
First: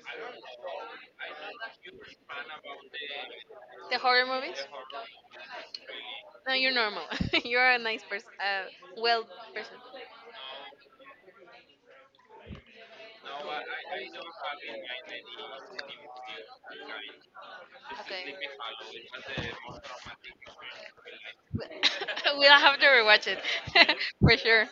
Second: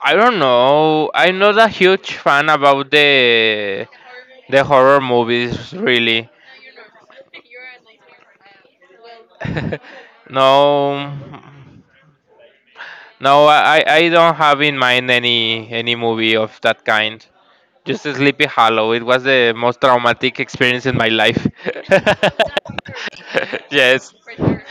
Speaker 2: I don't know. I'm not a huge fan about
Speaker 1: The horror movies.
Speaker 2: the horror movies, really.
Speaker 1: No, you're normal. *laughs* you're a nice person. Well person.
Speaker 2: *laughs* No, no, I don't have in mind any movie of that kind. Just *laughs* Sleepy Hollow. It was the most traumatic experience in my life.
Speaker 1: *laughs* we'll
Speaker 2: *laughs*
Speaker 1: have to rewatch it
Speaker 2: Yes.
Speaker 1: *laughs* for sure.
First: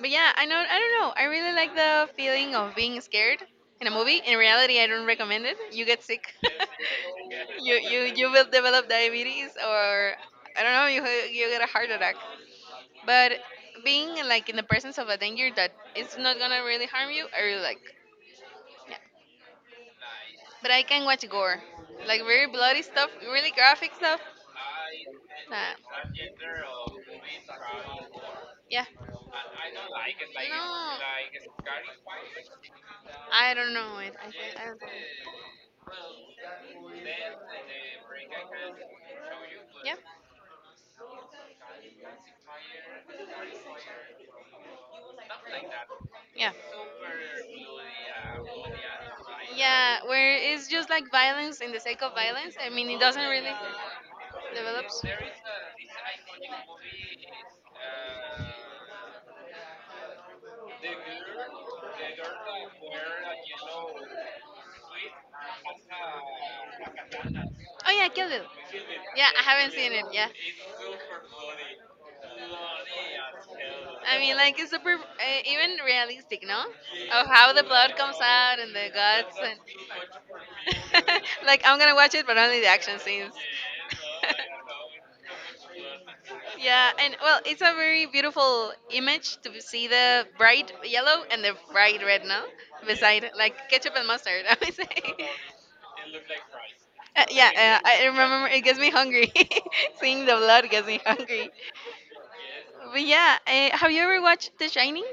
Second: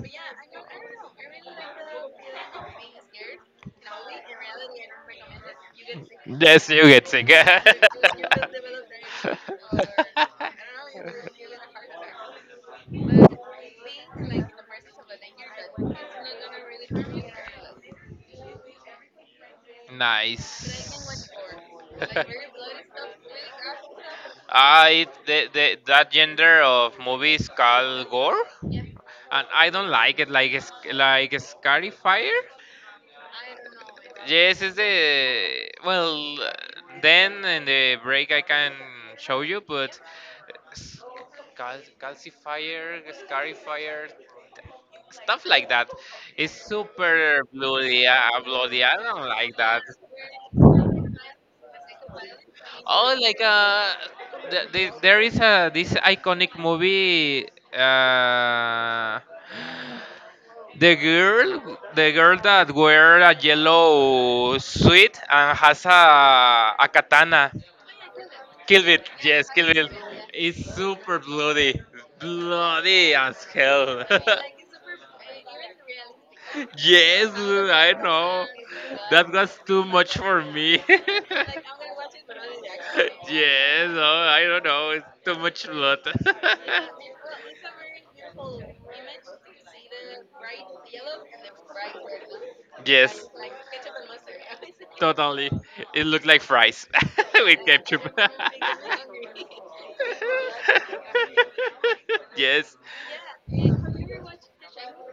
Speaker 1: But yeah, I know. I don't know. I really like the feeling of being scared in a movie. In reality, I don't recommend it. You get sick.
Speaker 2: Yes, you get sick.
Speaker 1: *laughs* You will develop diabetes or
Speaker 2: *laughs*
Speaker 1: I don't know. You
Speaker 2: *laughs*
Speaker 1: get a heart attack. But being like in the presence of a danger that is not gonna really harm you, I really like. Yeah. But I
Speaker 2: Nice.
Speaker 1: can watch gore, like very bloody stuff, really graphic stuff. Nah.
Speaker 2: That gender of movies called gore,
Speaker 1: Yeah.
Speaker 2: and I don't
Speaker 1: No.
Speaker 2: like it. Like it's Scarifier.
Speaker 1: I don't know it.
Speaker 2: Yes,
Speaker 1: I
Speaker 2: it's
Speaker 1: don't know.
Speaker 2: the well. Then in the break I can show you,
Speaker 1: Yeah.
Speaker 2: but s- calcifier, scarifier, stuff like that.
Speaker 1: Yeah.
Speaker 2: It's super bloody, bloody. I don't like that.
Speaker 1: Yeah, where it's just like violence in the sake of violence. I mean, it
Speaker 2: Oh,
Speaker 1: doesn't
Speaker 2: like
Speaker 1: really develops.
Speaker 2: there is a this iconic movie. Uh, the girl that wear a yellow suit and has a katana.
Speaker 1: Oh yeah, Kill Bill.
Speaker 2: Kill Bill,
Speaker 1: Yeah, I
Speaker 2: yes,
Speaker 1: haven't
Speaker 2: Kill Bill.
Speaker 1: seen it. Yeah.
Speaker 2: It's super bloody, bloody as hell.
Speaker 1: I mean, like it's super,
Speaker 2: *laughs*
Speaker 1: even realistic, no? Of
Speaker 2: Yes,
Speaker 1: how the
Speaker 2: I
Speaker 1: blood comes
Speaker 2: know.
Speaker 1: out and the
Speaker 2: That
Speaker 1: guts
Speaker 2: was too much for me.
Speaker 1: and *laughs*
Speaker 2: *laughs*
Speaker 1: like I'm gonna watch it, but only the action scenes.
Speaker 2: Yes, oh, I don't know. It's too
Speaker 1: *laughs*
Speaker 2: much blood.
Speaker 1: yeah, and well, it's a very beautiful image to see the bright yellow and the bright red, no?
Speaker 2: *laughs* Yes,
Speaker 1: Beside like ketchup and mustard, *laughs* I would say.
Speaker 2: totally. It looked like fries
Speaker 1: Uh,
Speaker 2: *laughs* with
Speaker 1: yeah, I
Speaker 2: ketchup.
Speaker 1: remember. It gets me hungry. *laughs* Seeing the blood gets me hungry.
Speaker 2: *laughs* Yes,
Speaker 1: But yeah, have you ever watched The Shining?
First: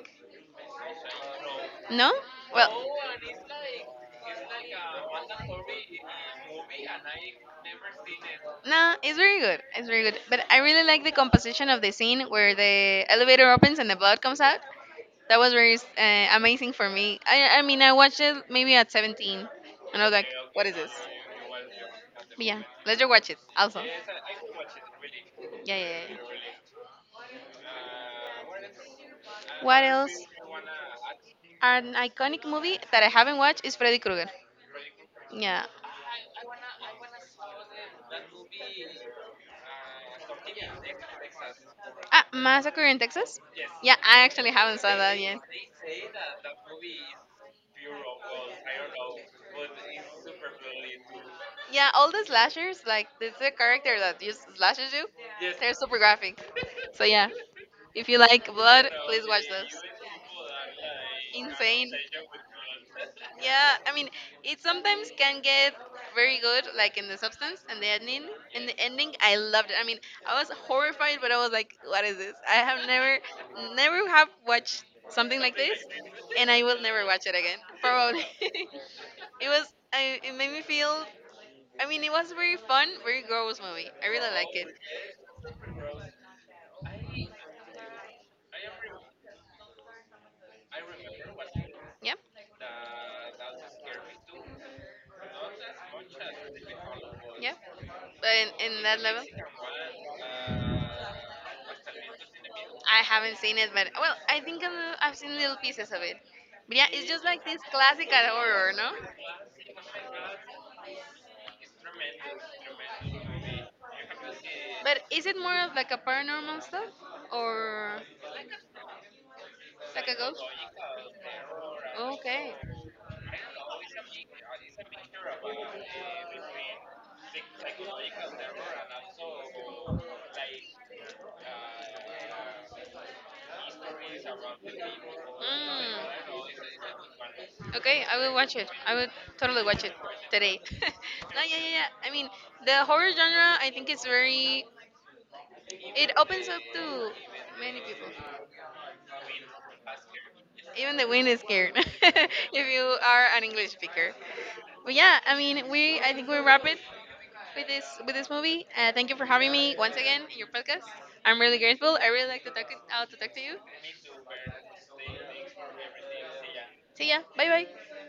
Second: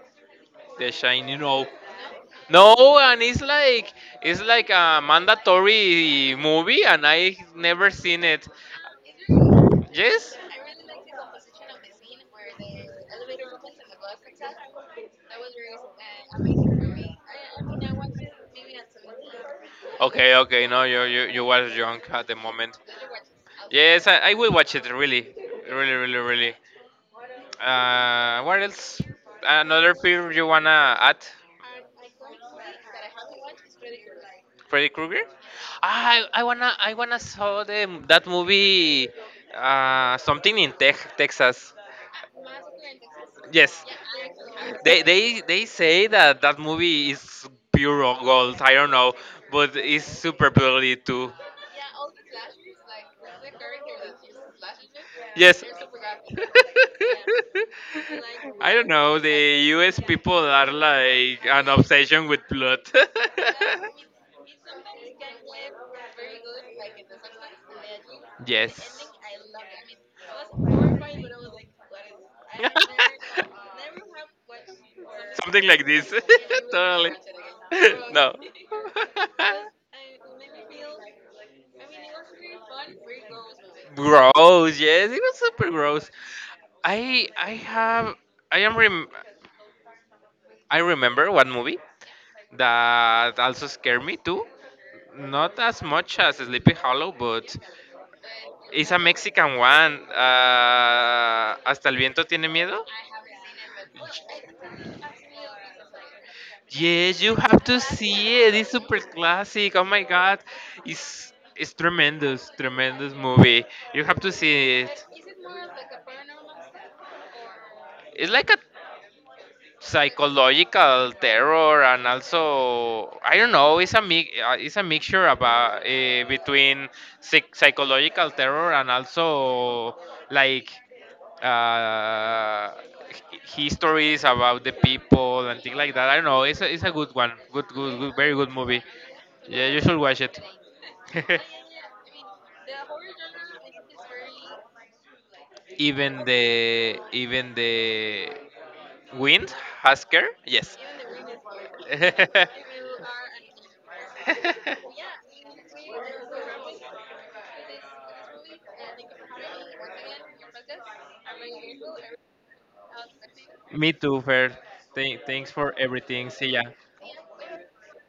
Speaker 2: the shiny rope.
Speaker 1: No. Well.
Speaker 2: No, and it's like a mandatory movie, and I never seen it.
Speaker 1: No, it's very good. It's very good.
Speaker 2: Yes.
Speaker 1: But I really like the composition of the scene where the elevator opens and the blood comes out. That was very amazing for me. I mean, I watched it maybe at 17, and I was like,
Speaker 2: Okay,
Speaker 1: "What
Speaker 2: okay.
Speaker 1: is
Speaker 2: No,
Speaker 1: this?"
Speaker 2: you were drunk at the
Speaker 1: But yeah,
Speaker 2: moment.
Speaker 1: let's just watch it also.
Speaker 2: Yes, I will watch it. Really,
Speaker 1: Yeah, yeah, yeah.
Speaker 2: really. What else?
Speaker 1: What
Speaker 2: Another
Speaker 1: else?
Speaker 2: film you wanna add?
Speaker 1: An iconic movie that I haven't watched is Freddy Krueger.
Speaker 2: Freddy Krueger?
Speaker 1: Yeah.
Speaker 2: Ah, I wanna saw the that movie. Something in Texas.
Speaker 1: Ah, Massacre in Texas?
Speaker 2: Yes,
Speaker 1: Yeah, I actually haven't saw that yet.
Speaker 2: they say that that movie is pure gold. I don't know, but it's super bloody too.
Speaker 1: Yeah, all the slashers, like this the character that just slashes you,
Speaker 2: Yes.
Speaker 1: they're super graphic. So yeah, if you like
Speaker 2: *laughs* I don't
Speaker 1: blood,
Speaker 2: know.
Speaker 1: please watch
Speaker 2: The
Speaker 1: those.
Speaker 2: U.S. people are like an
Speaker 1: Insane.
Speaker 2: obsession with blood.
Speaker 1: Yeah, I mean, it sometimes can get very good, like in the substance and the ending.
Speaker 2: *laughs*
Speaker 1: In the
Speaker 2: Yes.
Speaker 1: ending, I loved it. I mean, I was
Speaker 2: *laughs*
Speaker 1: horrified, but I was like, "What is this? I have never, never have watched something like
Speaker 2: Something
Speaker 1: this,
Speaker 2: like this.
Speaker 1: and I
Speaker 2: *laughs*
Speaker 1: will never
Speaker 2: Totally.
Speaker 1: watch it again,
Speaker 2: *laughs*
Speaker 1: probably."
Speaker 2: No.
Speaker 1: *laughs* it was, I, it made me feel. I mean, it was very fun, very gross movie.
Speaker 2: *laughs*
Speaker 1: I really like it.
Speaker 2: Gross. Yes, it was super gross. I have I am rem- I remember one movie
Speaker 1: Yeah,
Speaker 2: that also scared me too. Not as much as Sleepy Hollow,
Speaker 1: yeah,
Speaker 2: but
Speaker 1: but in
Speaker 2: it's a
Speaker 1: that level.
Speaker 2: Mexican one. Hasta el viento tiene miedo.
Speaker 1: I haven't seen it, but well, I think I've seen little pieces of it. But yeah, it's
Speaker 2: Yes,
Speaker 1: just
Speaker 2: you
Speaker 1: like this
Speaker 2: have to
Speaker 1: classical
Speaker 2: see it. It's
Speaker 1: horror, no?
Speaker 2: super classic. Oh my god, it's tremendous, tremendous movie. You have to see
Speaker 1: But
Speaker 2: it.
Speaker 1: is it more of like a paranormal stuff or
Speaker 2: It's like a
Speaker 1: like a ghost?
Speaker 2: psychological terror and
Speaker 1: Okay.
Speaker 2: also I don't know it's it's a mixture about between psychological terror and also like uh, h- histories about the people and things
Speaker 1: Mm.
Speaker 2: like that. I don't know. It's it's a good one.
Speaker 1: Okay,
Speaker 2: Good,
Speaker 1: I will
Speaker 2: very good
Speaker 1: watch it.
Speaker 2: movie.
Speaker 1: I will totally
Speaker 2: Yeah, you
Speaker 1: watch it
Speaker 2: should watch it.
Speaker 1: today. *laughs*
Speaker 2: *laughs*
Speaker 1: no, yeah, yeah, yeah. I mean, the horror genre, I think it's very. It opens up to
Speaker 2: Even
Speaker 1: many people.
Speaker 2: the Wind Husker? Yes.
Speaker 1: Even the wind is scared *laughs*
Speaker 2: *laughs*
Speaker 1: if you are an English speaker. But yeah, I mean, we I think we wrap it with this movie. Thank you for having me once again in your podcast. I'm really grateful. I really like to talk to you.
Speaker 2: Me too, Fer. Thanks for everything. See ya.
Speaker 1: See ya. Bye bye.